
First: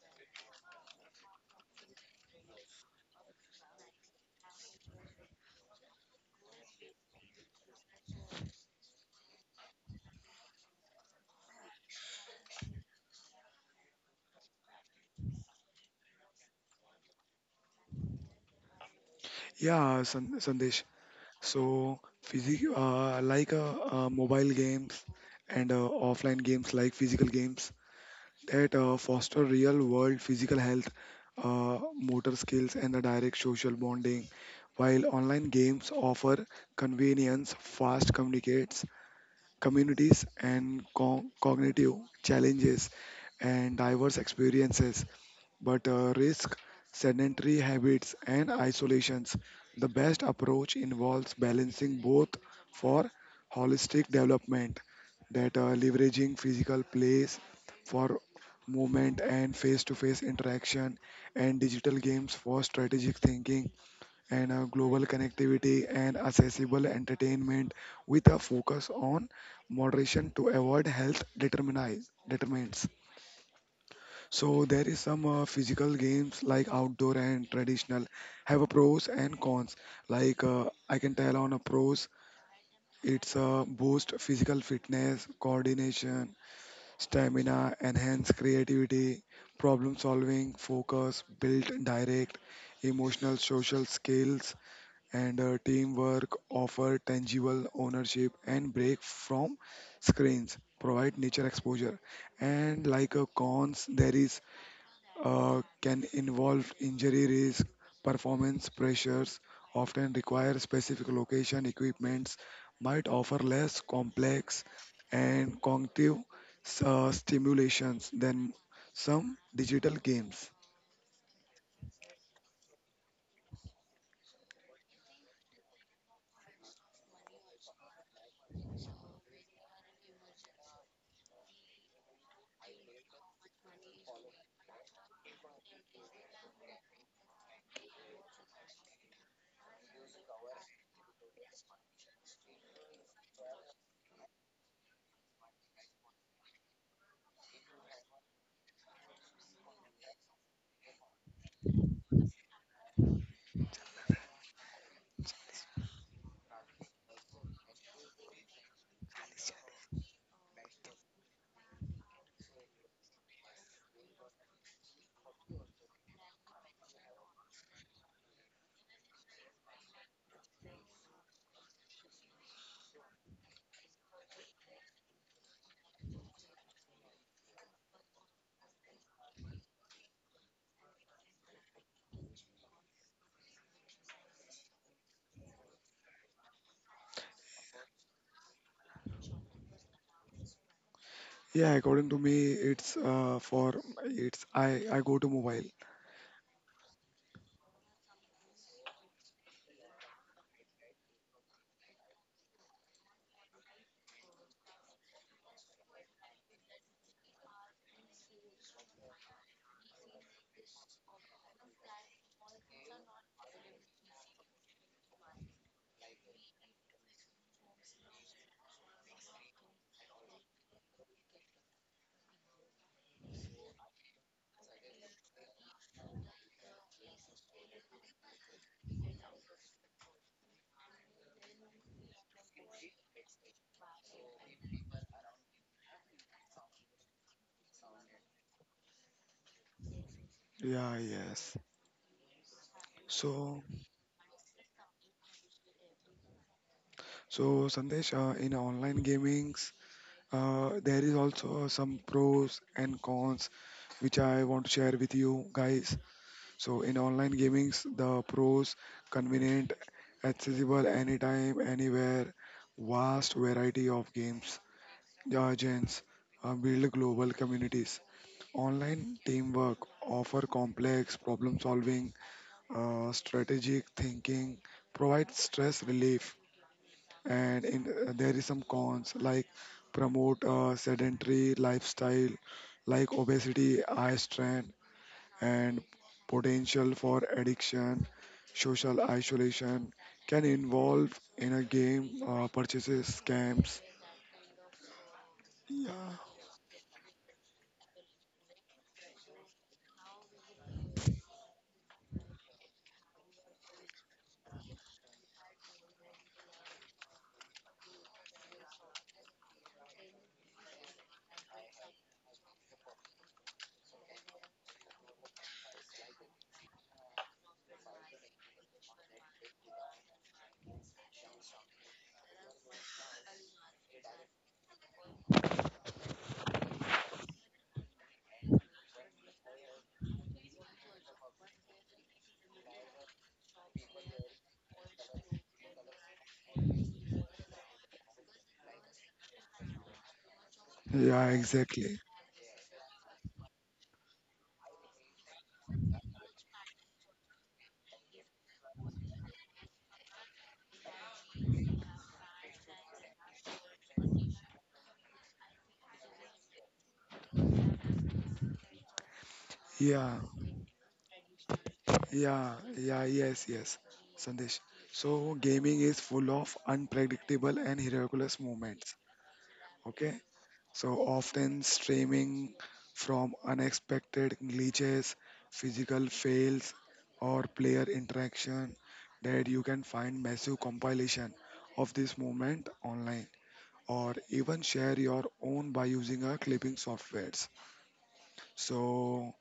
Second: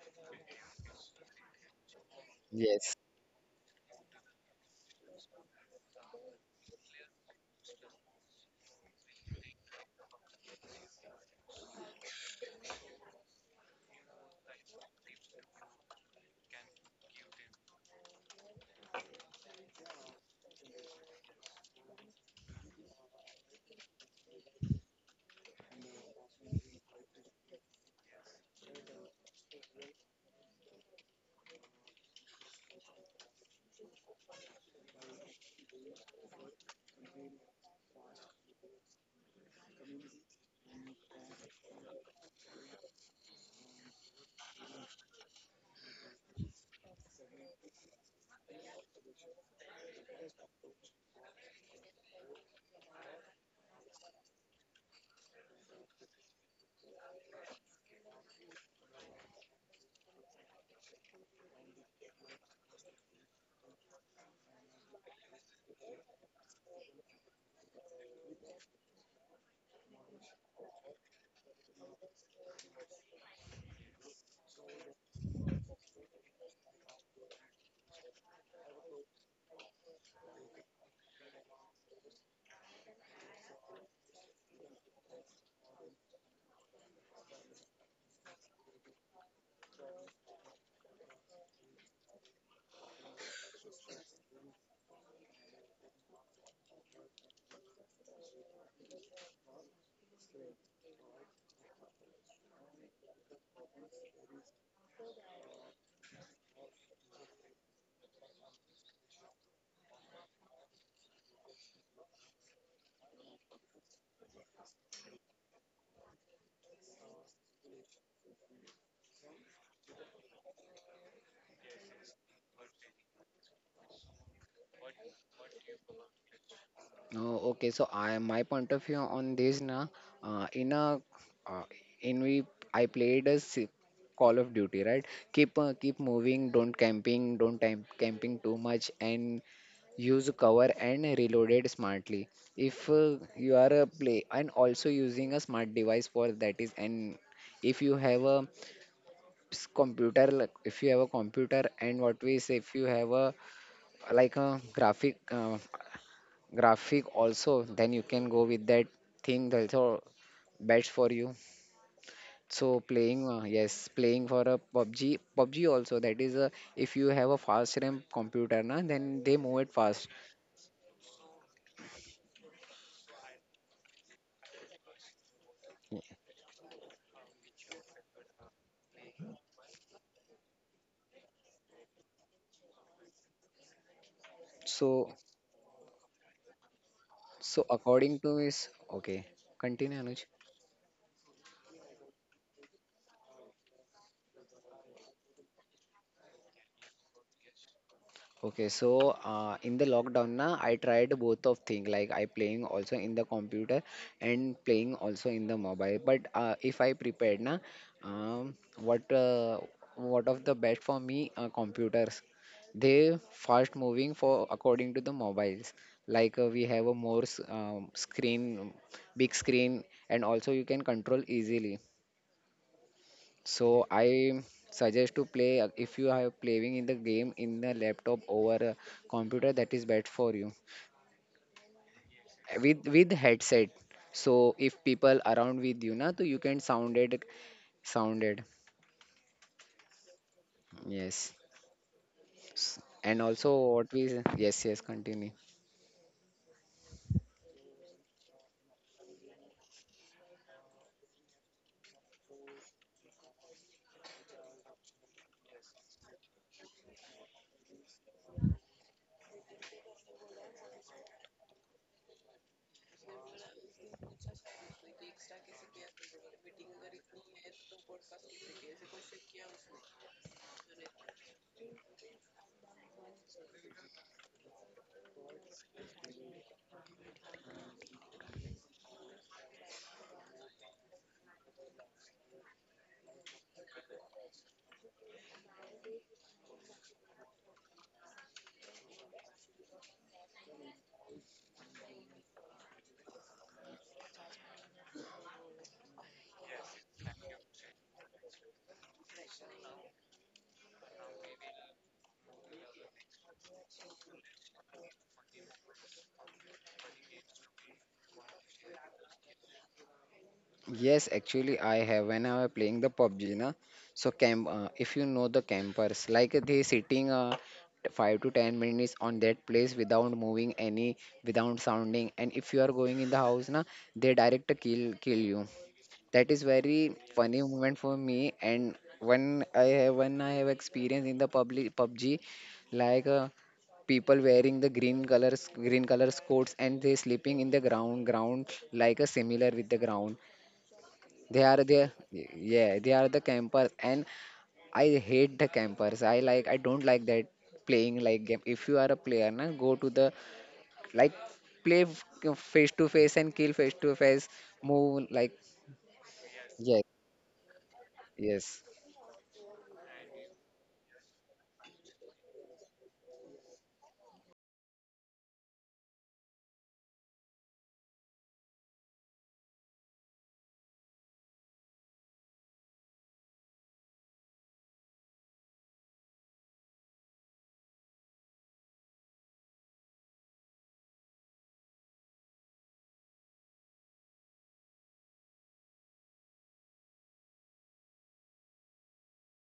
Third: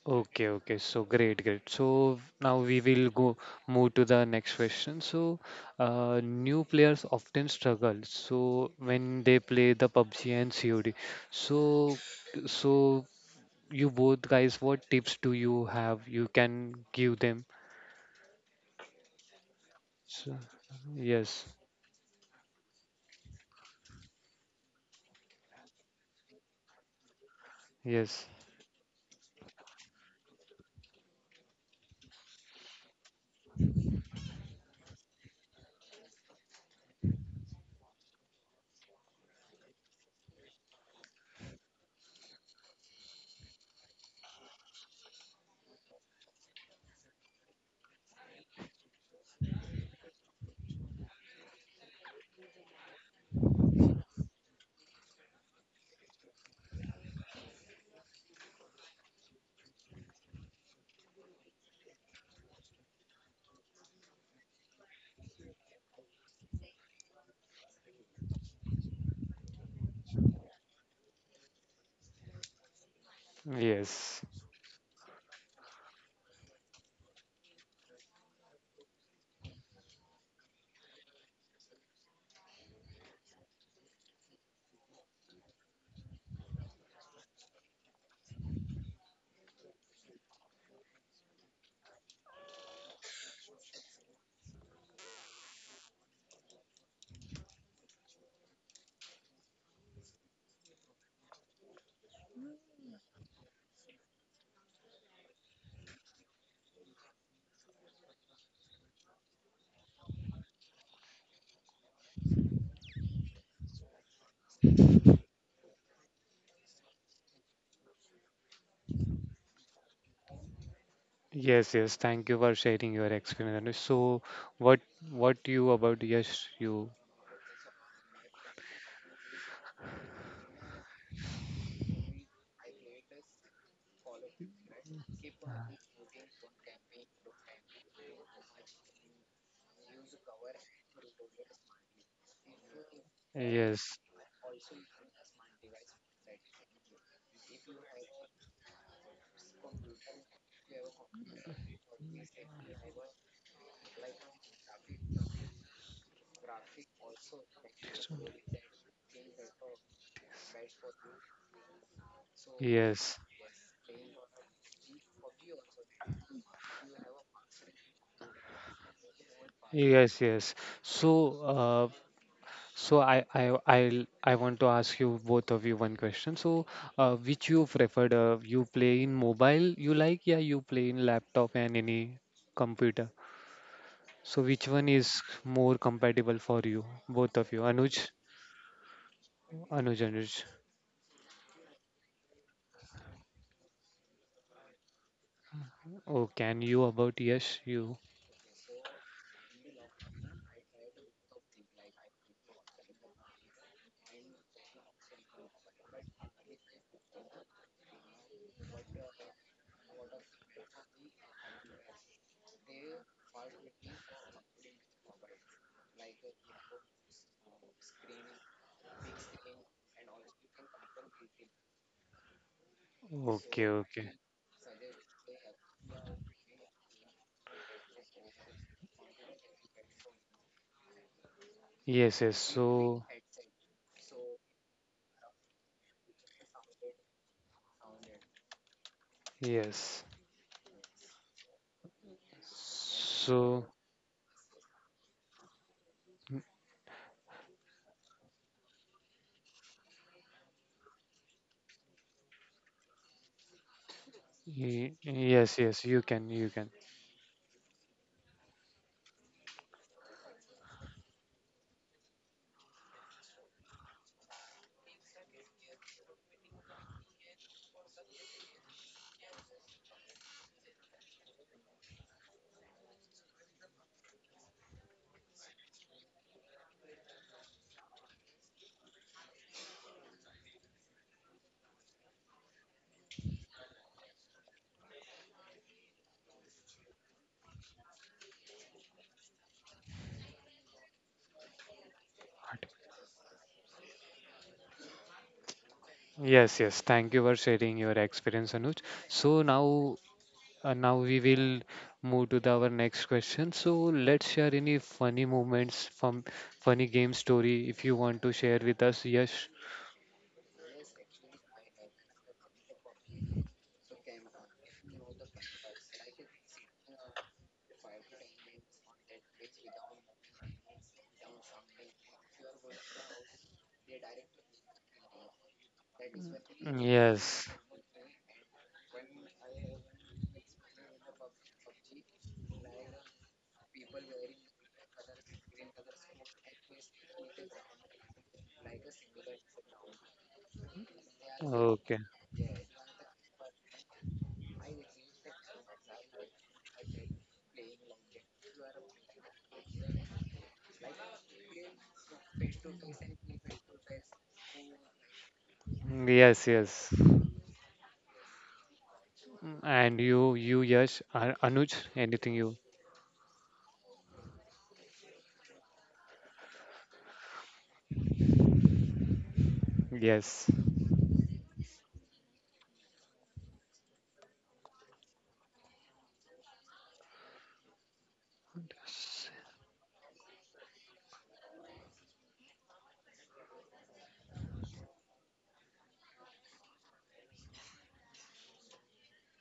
Speaker 1: Okay, okay. So great, great. So now we
Speaker 3: Yes.
Speaker 1: will go move to the next question. So new players often struggle. So when they play the PUBG and COD. So so you both guys, what tips do you have? You can give them.
Speaker 2: Yeah,
Speaker 1: So,
Speaker 2: San- Sandesh.
Speaker 1: yes,
Speaker 2: So, physic like mobile games and offline games like physical games
Speaker 1: yes,
Speaker 2: that foster real world physical health, uh, motor skills, and the direct social bonding, while online games offer convenience, fast communities, and cognitive challenges and diverse experiences, but risk sedentary habits and isolations. The best approach involves balancing both for holistic development, that leveraging physical place for movement and face-to-face interaction, and digital games for strategic thinking and global connectivity and accessible entertainment with a focus on moderation to avoid health determinants.
Speaker 1: yes,
Speaker 2: So there is some physical games like outdoor and traditional, have a pros and cons. Like I can tell on a pros, it's boost physical fitness, coordination, stamina, enhance creativity, problem solving, focus, build direct, emotional, social skills, and teamwork. Offer tangible ownership and break from screens. Provide nature exposure. And like a cons, there is can involve injury risk, performance pressures, often require specific location equipments, might offer less complex and cognitive stimulations than some digital games.
Speaker 1: yes, yes. Thank you for sharing your experience. Anush. So what what you about? Yes, you.
Speaker 3: Oh, okay. So I my point of view on this na, in a uh, in we I played a Call of Duty, right? Keep moving, don't camping, don't time camping too much, and use cover and reload it smartly. If you are a
Speaker 1: Yes.
Speaker 3: play and also using a smart device for that is. And if you have a computer, like if you have a computer and what we say if you have a like a graphic graphic
Speaker 1: So,
Speaker 3: also, then you can go with that thing. That's also best for you. So
Speaker 1: yes,
Speaker 3: playing yes playing for a PUBG also. That is a if you have a fast RAM computer na, then they move it fast.
Speaker 1: yes, yes. So, uh, so I want to ask you both of you one question. So, which you preferred? You play in mobile, you like? Yeah, you play in laptop and any computer. So, which one
Speaker 3: So
Speaker 1: is more compatible for you, both of you?
Speaker 3: so
Speaker 1: Anuj,
Speaker 3: according to is okay continue
Speaker 1: Anuj,
Speaker 3: Anuj.
Speaker 1: Anuj.
Speaker 2: Yeah, according to me, it's for it's I go to mobile.
Speaker 1: Oh, can you about yes, you.
Speaker 3: Okay, so in the lockdown na, I tried both of thing, like I playing also in the computer and playing also in the mobile. But if I prepared na, um, what uh, what of the best for me computers? They fast moving for according to the mobiles. Like we have a screen, big screen, and also you can control easily.
Speaker 1: Okay,
Speaker 3: So
Speaker 1: okay.
Speaker 3: I suggest to play if you are playing in the game in the laptop over a computer that is bad for you
Speaker 1: Yes, yes. So,
Speaker 3: with headset. So if people around with you na, so you can sounded
Speaker 1: yes.
Speaker 2: Yeah,
Speaker 3: yes.
Speaker 2: yes.
Speaker 3: And also
Speaker 2: So
Speaker 1: So,
Speaker 3: what we yes yes continue.
Speaker 2: so Sandesh, in online gaming, there is also some pros and cons which I want to share with you
Speaker 1: yes, yes.
Speaker 2: guys.
Speaker 1: You can, you can.
Speaker 2: So in online gamings, the pros, convenient, accessible anytime, anywhere, vast variety of games, agents, build global communities. Online teamwork offer complex problem solving, strategic thinking, provide stress relief, and there is some cons like promote a sedentary lifestyle like obesity, eye strain, and potential for addiction, social isolation, can involve in a game purchases scams. yeah
Speaker 1: Yes, yes. Thank you for sharing your experience, Anuj. So now, now we will move to the, our next question. So let's share any funny moments from funny game story if you want to share with us. Yes.
Speaker 3: Yes, actually, I have when I was playing the PUBG, na. So camp, if you know the campers, like they sitting 5 to 10 minutes on that place without moving any, without sounding, and if you are going in the house, na, they direct kill you. That is very funny
Speaker 1: Yes.
Speaker 3: moment for me. And when I when I have experience in the public PUBG, like. People wearing the green colors coats and they sleeping in the ground like a similar with the ground.
Speaker 2: yeah
Speaker 3: They are the,
Speaker 1: Okay.
Speaker 2: exactly
Speaker 3: yeah, they are the campers. And I hate the campers. I like I don't like that playing like game. If you are a player na go to the like play face to face and kill face to face, move like.
Speaker 1: Yes,
Speaker 3: Yes
Speaker 1: yes.
Speaker 3: yes.
Speaker 1: And
Speaker 2: yeah
Speaker 1: yes. Anuj, anything
Speaker 2: yeah
Speaker 1: you?
Speaker 2: yeah yes, yes, Sandesh. So gaming is full of unpredictable and miraculous moments. Okay.
Speaker 1: Yes.
Speaker 2: So often streaming from unexpected glitches, physical fails, or player interaction, that you can find massive compilation of this movement online, or even share your own by using a clipping softwares. So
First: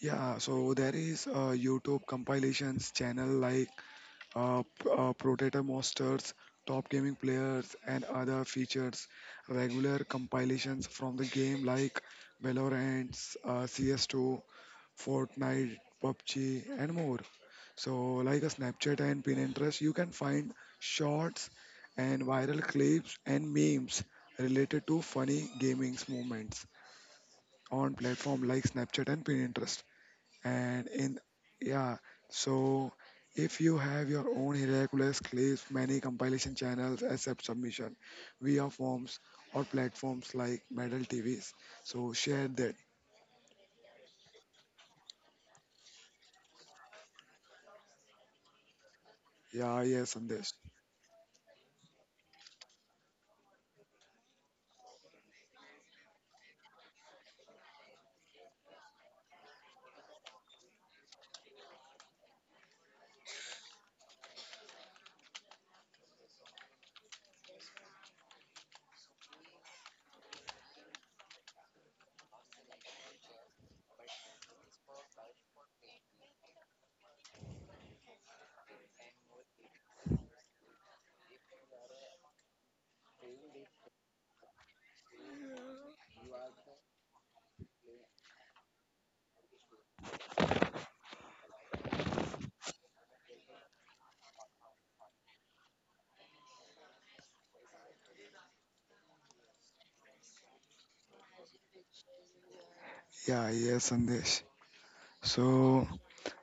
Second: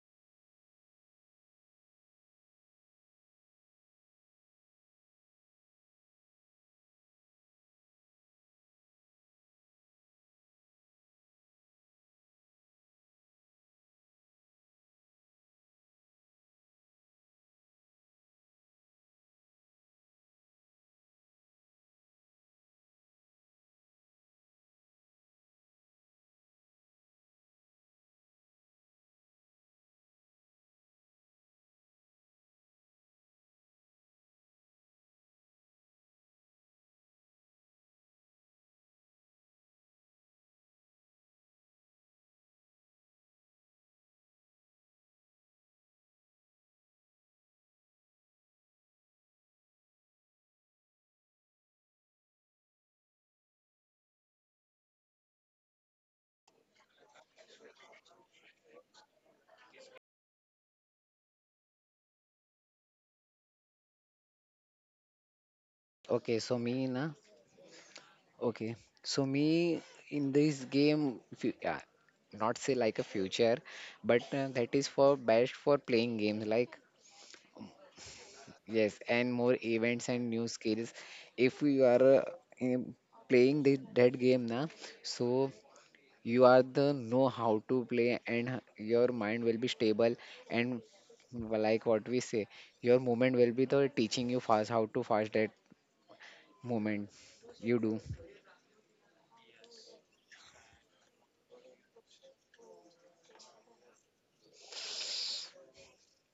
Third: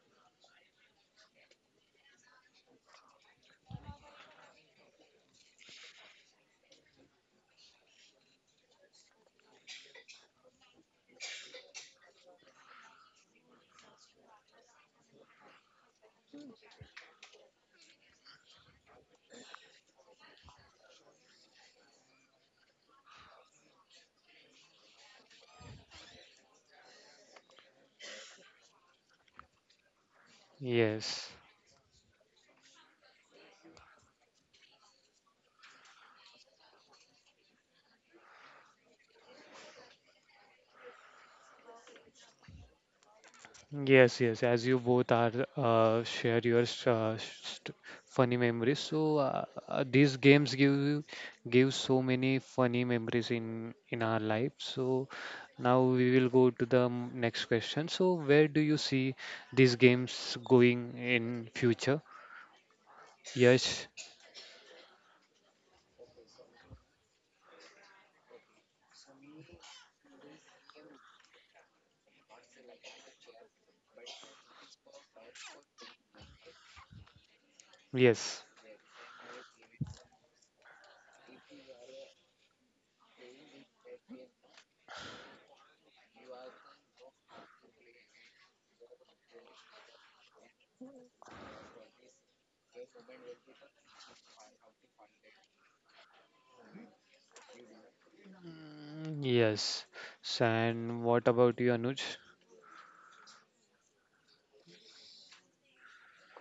Speaker 2: yeah, so there is a YouTube compilations channel like Proteta monsters, top gaming players, and other features. Regular compilations from the game like Valorant, CS2, Fortnite, PUBG, and more. So, like a Snapchat and Pinterest, you can find shorts and viral clips and memes related to funny gaming moments on platform like Snapchat and Pinterest. And in
Speaker 1: Yes.
Speaker 2: yeah, so if you have your own Hercules clips, many compilation channels accept submission via forms or platforms like Medal TVs. So share that.
Speaker 1: Yes, yes, as you both are share your s- st funny memories. So
Speaker 2: Yeah, yes,
Speaker 1: these
Speaker 2: Sandesh.
Speaker 1: games give you- give so many funny memories in our life. So now we will go to the next question. So where do you see these games going in future? Yes,
Speaker 3: Okay so me na, okay so me in this game not say like a future, but that is for best for playing games like
Speaker 1: yes,
Speaker 3: yes, and more events and new skills. If you are in- playing the, that game now, so you are the know how to play and your mind will be stable and like what we say, your movement will be the teaching you fast how to fast that movement you do.
Speaker 1: mm, yes. So, and what about you, Anuj?
Speaker 2: Yeah, yes, Sandesh. So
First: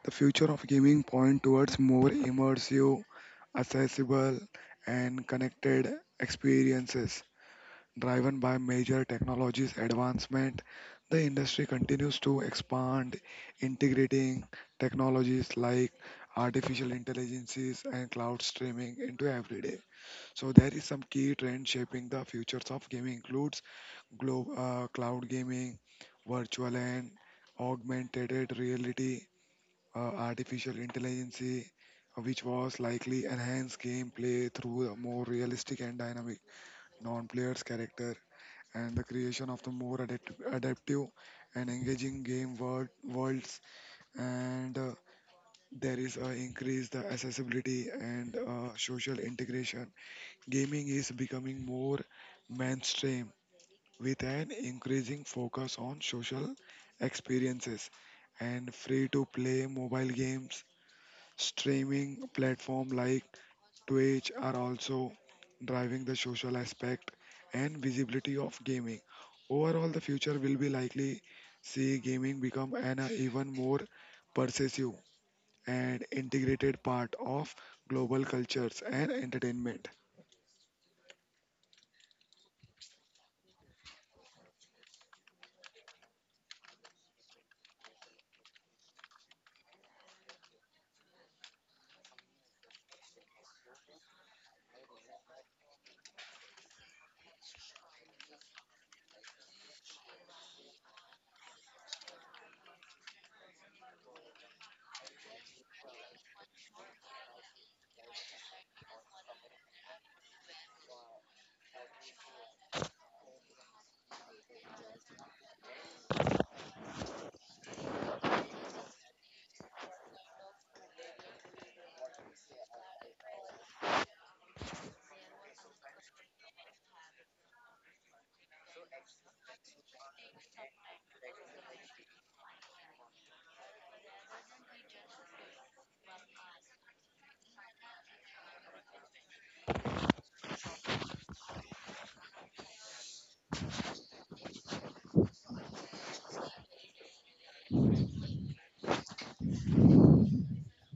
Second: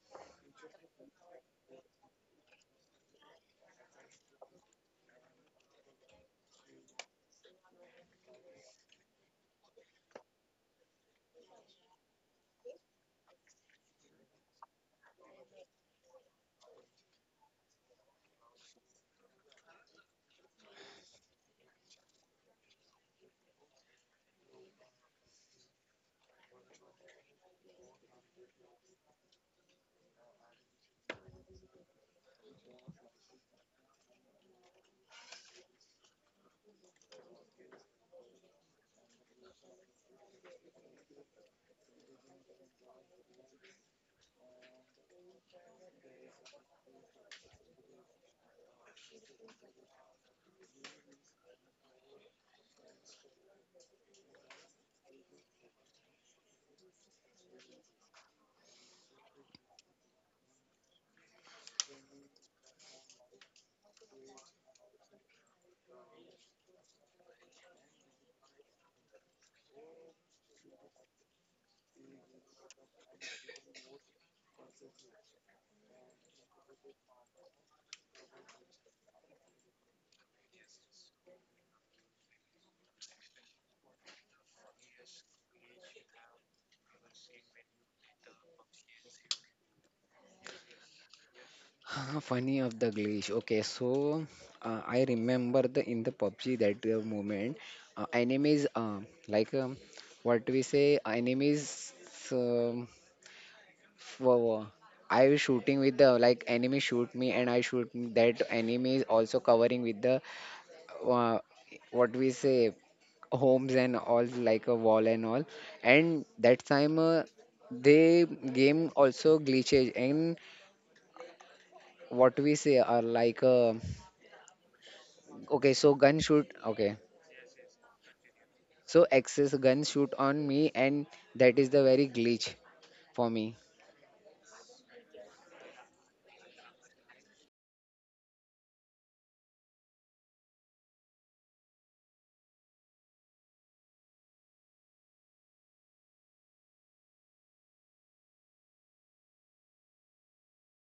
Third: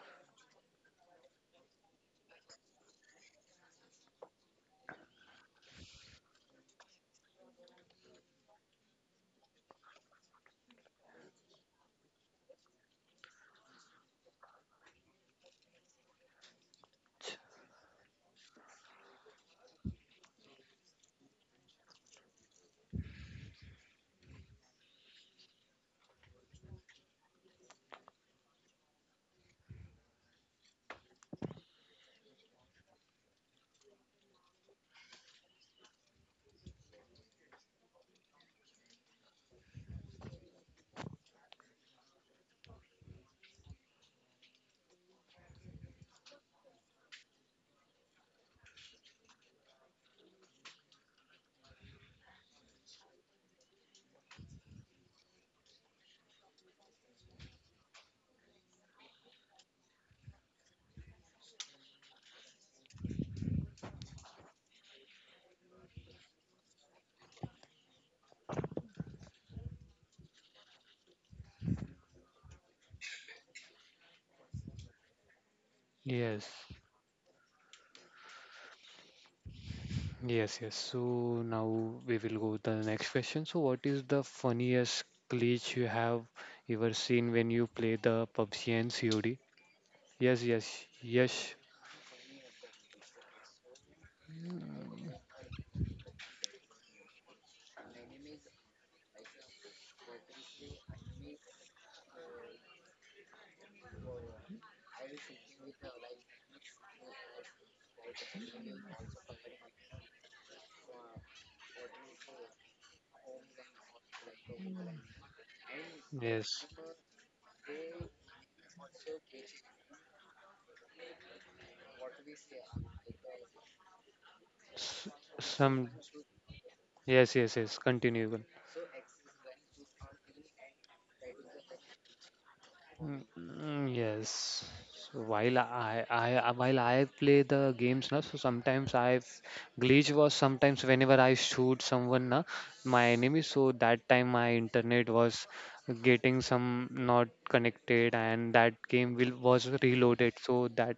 Speaker 2: the future of gaming point towards more immersive, accessible, and connected experiences, driven by major technologies advancement. The industry continues to expand, integrating technologies like artificial intelligences and cloud streaming into everyday. So there is some key trend shaping the futures of gaming includes cloud gaming, virtual and augmented reality, uh, artificial intelligence, which was likely enhance gameplay through a more realistic and dynamic non-players character, and the creation of the more adaptive and engaging worlds. And there is a increase the accessibility and social integration. Gaming is becoming more mainstream with an increasing focus on social experiences, and free to play mobile games, streaming platform like, which are also driving the social aspect and visibility of gaming. Overall, the future will be likely see gaming become an even more pervasive and
Speaker 1: Yes.
Speaker 2: integrated part of global cultures and entertainment.
Speaker 1: Yes, yes. So now we will go to the next question. So what is the funniest glitch you have ever seen when you play the PUBG and COD? Yes, yes, yes,
Speaker 3: Funny of the glitch. Okay, so I remember the in the PUBG that moment, enemies like um, what we say enemies. Um For I was shooting with the like enemy shoot me and I shoot me. That enemy is also covering with the uh, what we say homes and all like a wall and all. And that
Speaker 1: yes.
Speaker 3: time the game also glitches and what we say are like okay
Speaker 1: Some
Speaker 3: so gun shoot okay
Speaker 1: yes, yes, yes. Continue.
Speaker 3: so access gun shoot on me. And that is the very glitch
Speaker 1: Mm,
Speaker 3: for me.
Speaker 1: mm, yes. So while I while I play the games now, so sometimes I glitch was sometimes whenever I shoot someone na, my enemy. So that time my internet was getting some not connected, and that game will was reloaded. So that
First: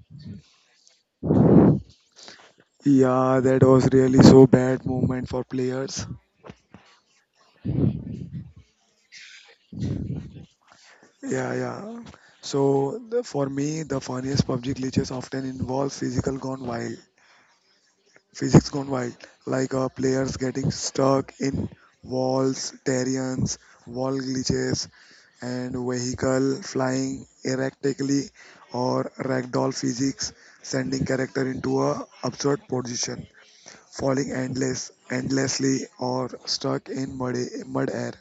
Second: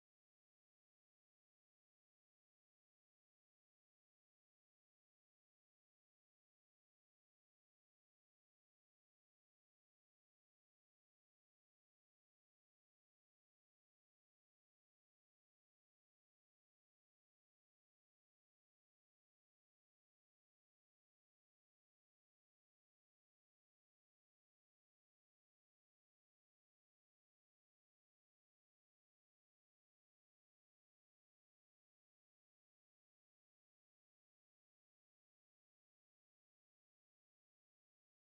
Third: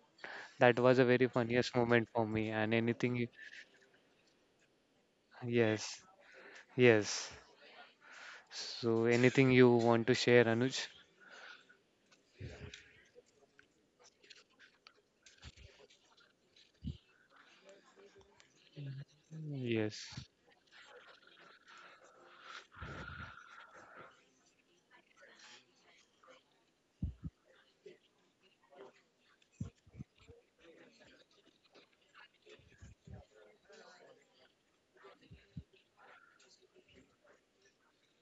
Speaker 1: that was a very funniest moment for me. And anything, you-
Speaker 2: Yeah, that was really so bad moment for
Speaker 1: yes,
Speaker 2: players.
Speaker 1: yes. So anything you want to share, Anuj?
Speaker 2: Yeah, yeah. So the, for me, the funniest PUBG glitches often involve physical gone wild physics gone wild, like
Speaker 1: Yes.
Speaker 2: players getting stuck in walls, terrains, wall glitches, and vehicle flying erratically, or ragdoll physics sending character into a absurd position, falling endlessly, or stuck in mud, mud air.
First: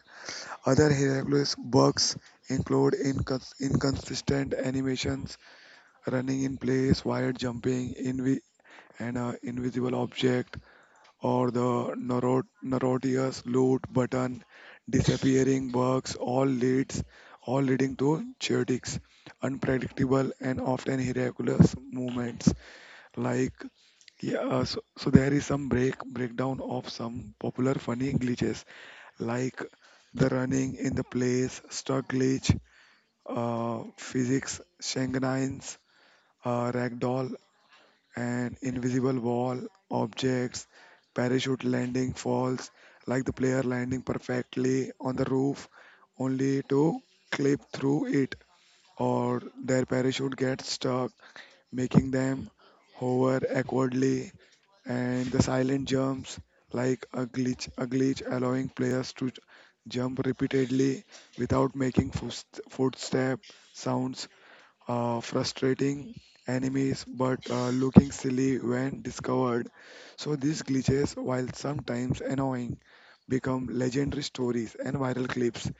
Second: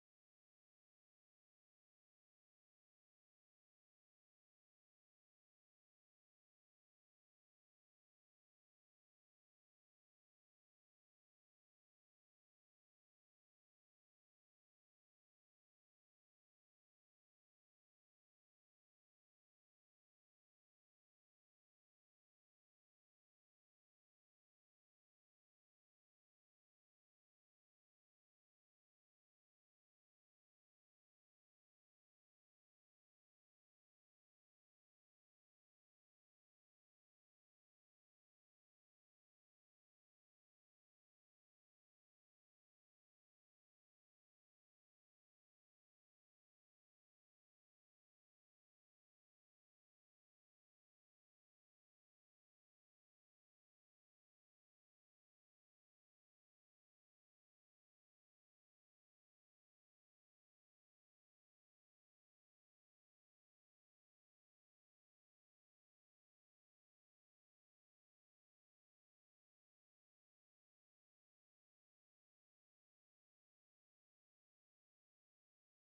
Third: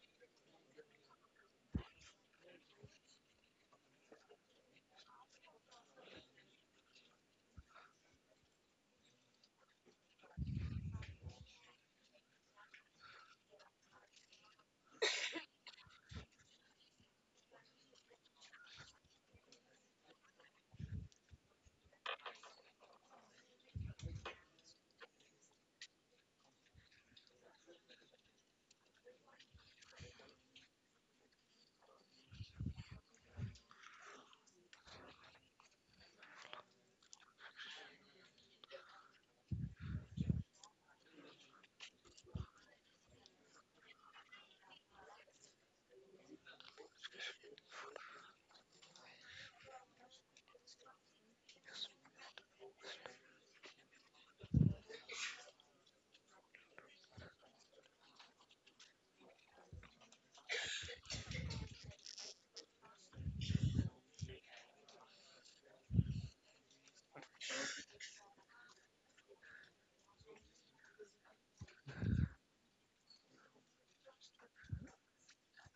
Speaker 2: Other hilarious bugs include inconsistent animations, running in place, wire jumping, invi- and invisible object, or the notorious loot button, disappearing bugs, all leading to chaotic, unpredictable, and often miraculous movements. Like so there is some breakdown of some popular funny glitches, like the running in the place, stuck glitch, physics, Shanghain's, ragdoll, and invisible wall, objects, parachute landing falls, like the player landing perfectly on the roof, only to clip through it, or their parachute gets stuck, making them hover awkwardly, and the silent jumps, like a glitch allowing players to jump repeatedly without making footstep sounds, frustrating enemies but looking silly when discovered. So these glitches, while sometimes annoying, become legendary stories and viral clips,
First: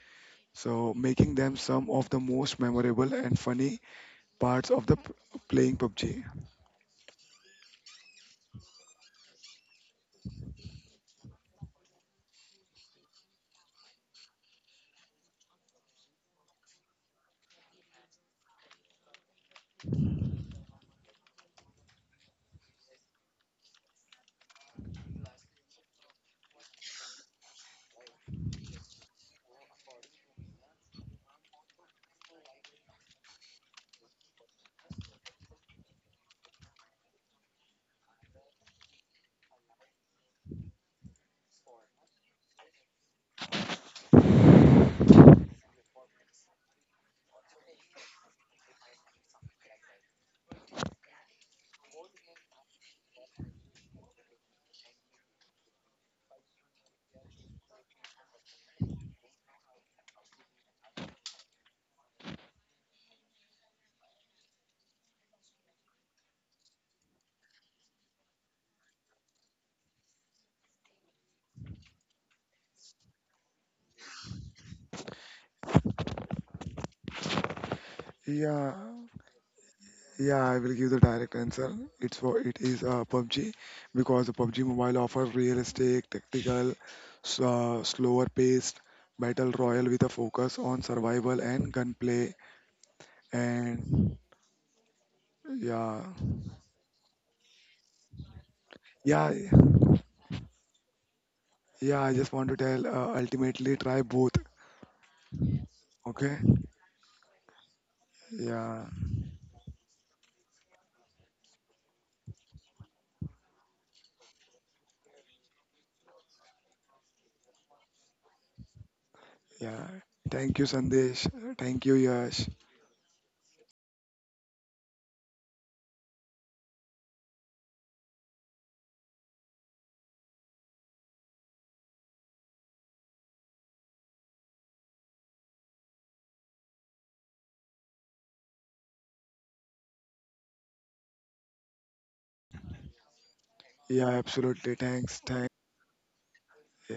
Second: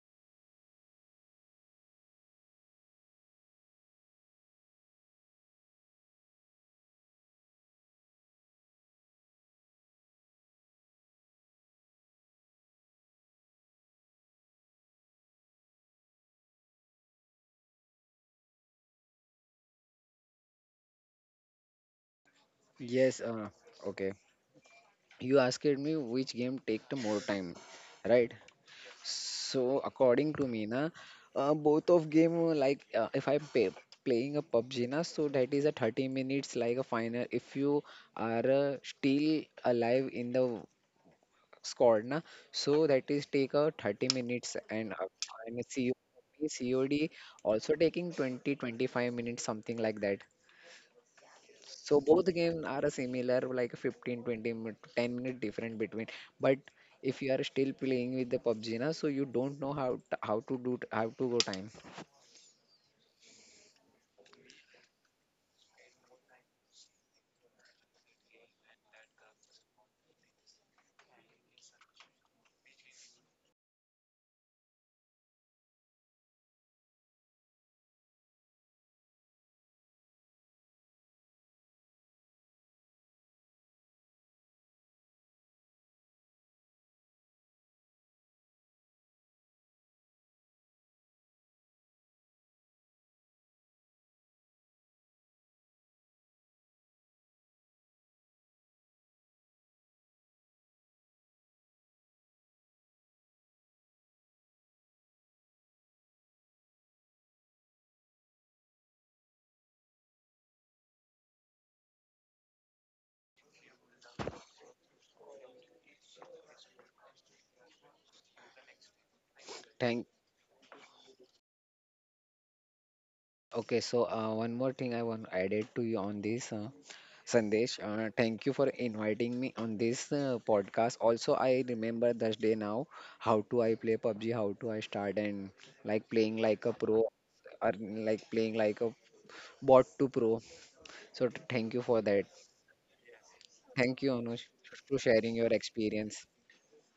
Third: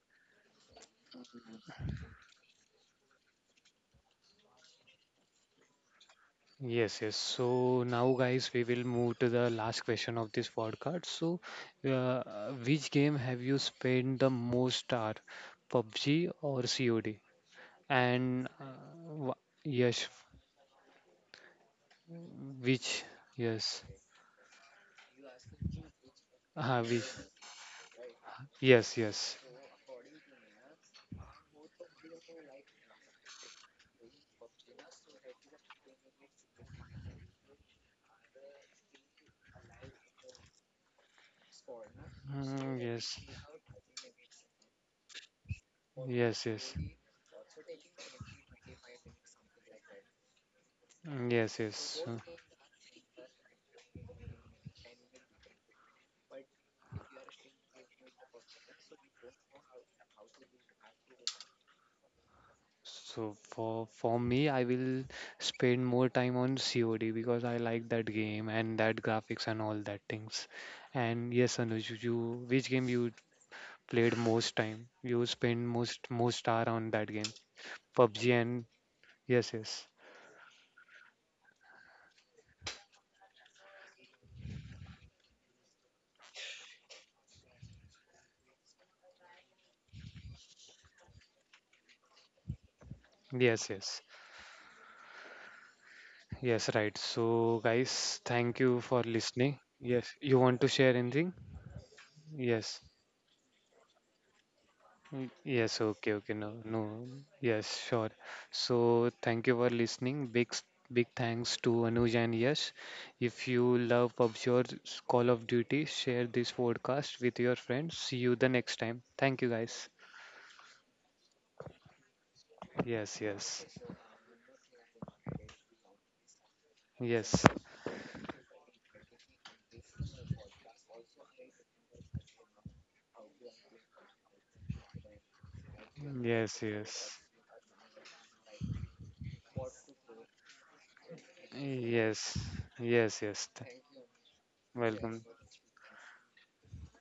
Speaker 2: so making them some of the most memorable and funny parts of the playing PUBG.
Speaker 1: Yes, yes. So now, guys, we will move to the last question of this podcast. So, uh, which game have you spent the most hour, PUBG or COD? And yes, which?
Speaker 3: Yes,
Speaker 1: Yes,
Speaker 3: okay, you asked me which game take the
Speaker 1: which?
Speaker 3: more time, right?
Speaker 1: Yes, yes,
Speaker 3: So according to me, na, both of game if I'm playing a PUBG, na, so that is a 30 minutes like a final. If you are still alive in the squad, na,
Speaker 1: mm,
Speaker 3: so that
Speaker 1: yes,
Speaker 3: is take a 30 minutes and
Speaker 1: yes,
Speaker 3: COD,
Speaker 1: yes,
Speaker 3: COD also taking 20 25 minutes something like that.
Speaker 1: mm, yes, yes.
Speaker 3: So both the games are a similar, like 15, 20, 10-minute different between. But if you are still playing with the PUBG na, so you don't know how how to do how to go time.
Speaker 1: So for me, I will spend more time on COD because I like that game and that graphics and all that things. And yes, Anuj, which game you played most time? You spend most hour on that game, PUBG and
Speaker 2: Yeah,
Speaker 1: yes, yes,
Speaker 2: Yeah, I will give the direct answer. It's for it is PUBG, because the PUBG Mobile offers realistic, tactical, slower paced battle royale with a focus on survival and gunplay.
Speaker 1: yes, yes,
Speaker 2: And yeah,
Speaker 1: yes, right. So guys, thank you for
Speaker 2: yeah,
Speaker 1: listening. Yes, you want to share anything?
Speaker 2: yeah. I just want to
Speaker 1: Yes.
Speaker 2: tell. Ultimately, try both.
Speaker 1: Mm, yes, okay, okay,
Speaker 2: Okay.
Speaker 1: no, no, yes, sure.
Speaker 2: Yeah,
Speaker 1: So, thank you for listening. Big thanks to Anuj and Yash. If you love PUBG or Call of Duty, share this podcast with your friends. See you the next time. Thank you, guys.
Speaker 2: yeah.
Speaker 3: Thank.
Speaker 2: Thank you, Sandesh. Thank you, Yash.
Speaker 1: Yes, yes,
Speaker 3: Okay, so one more thing I want added to you on this,
Speaker 1: yes,
Speaker 3: Sandesh. Thank you for inviting me on this podcast. Also, I remember this day now, how to I play PUBG, how to I start and like playing
Speaker 1: yes,
Speaker 3: like a pro,
Speaker 1: yes,
Speaker 3: or like playing like a bot to pro. So thank you for
Speaker 1: yes,
Speaker 3: that.
Speaker 1: yes, yes. Th-
Speaker 3: Thank
Speaker 2: Yeah,
Speaker 3: you, Anush,
Speaker 2: absolutely.
Speaker 3: for
Speaker 2: Thanks.
Speaker 1: welcome.
Speaker 3: sharing
Speaker 2: Thanks.
Speaker 3: your experience.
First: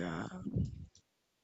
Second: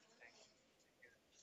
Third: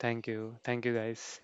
Speaker 1: Thank you, guys.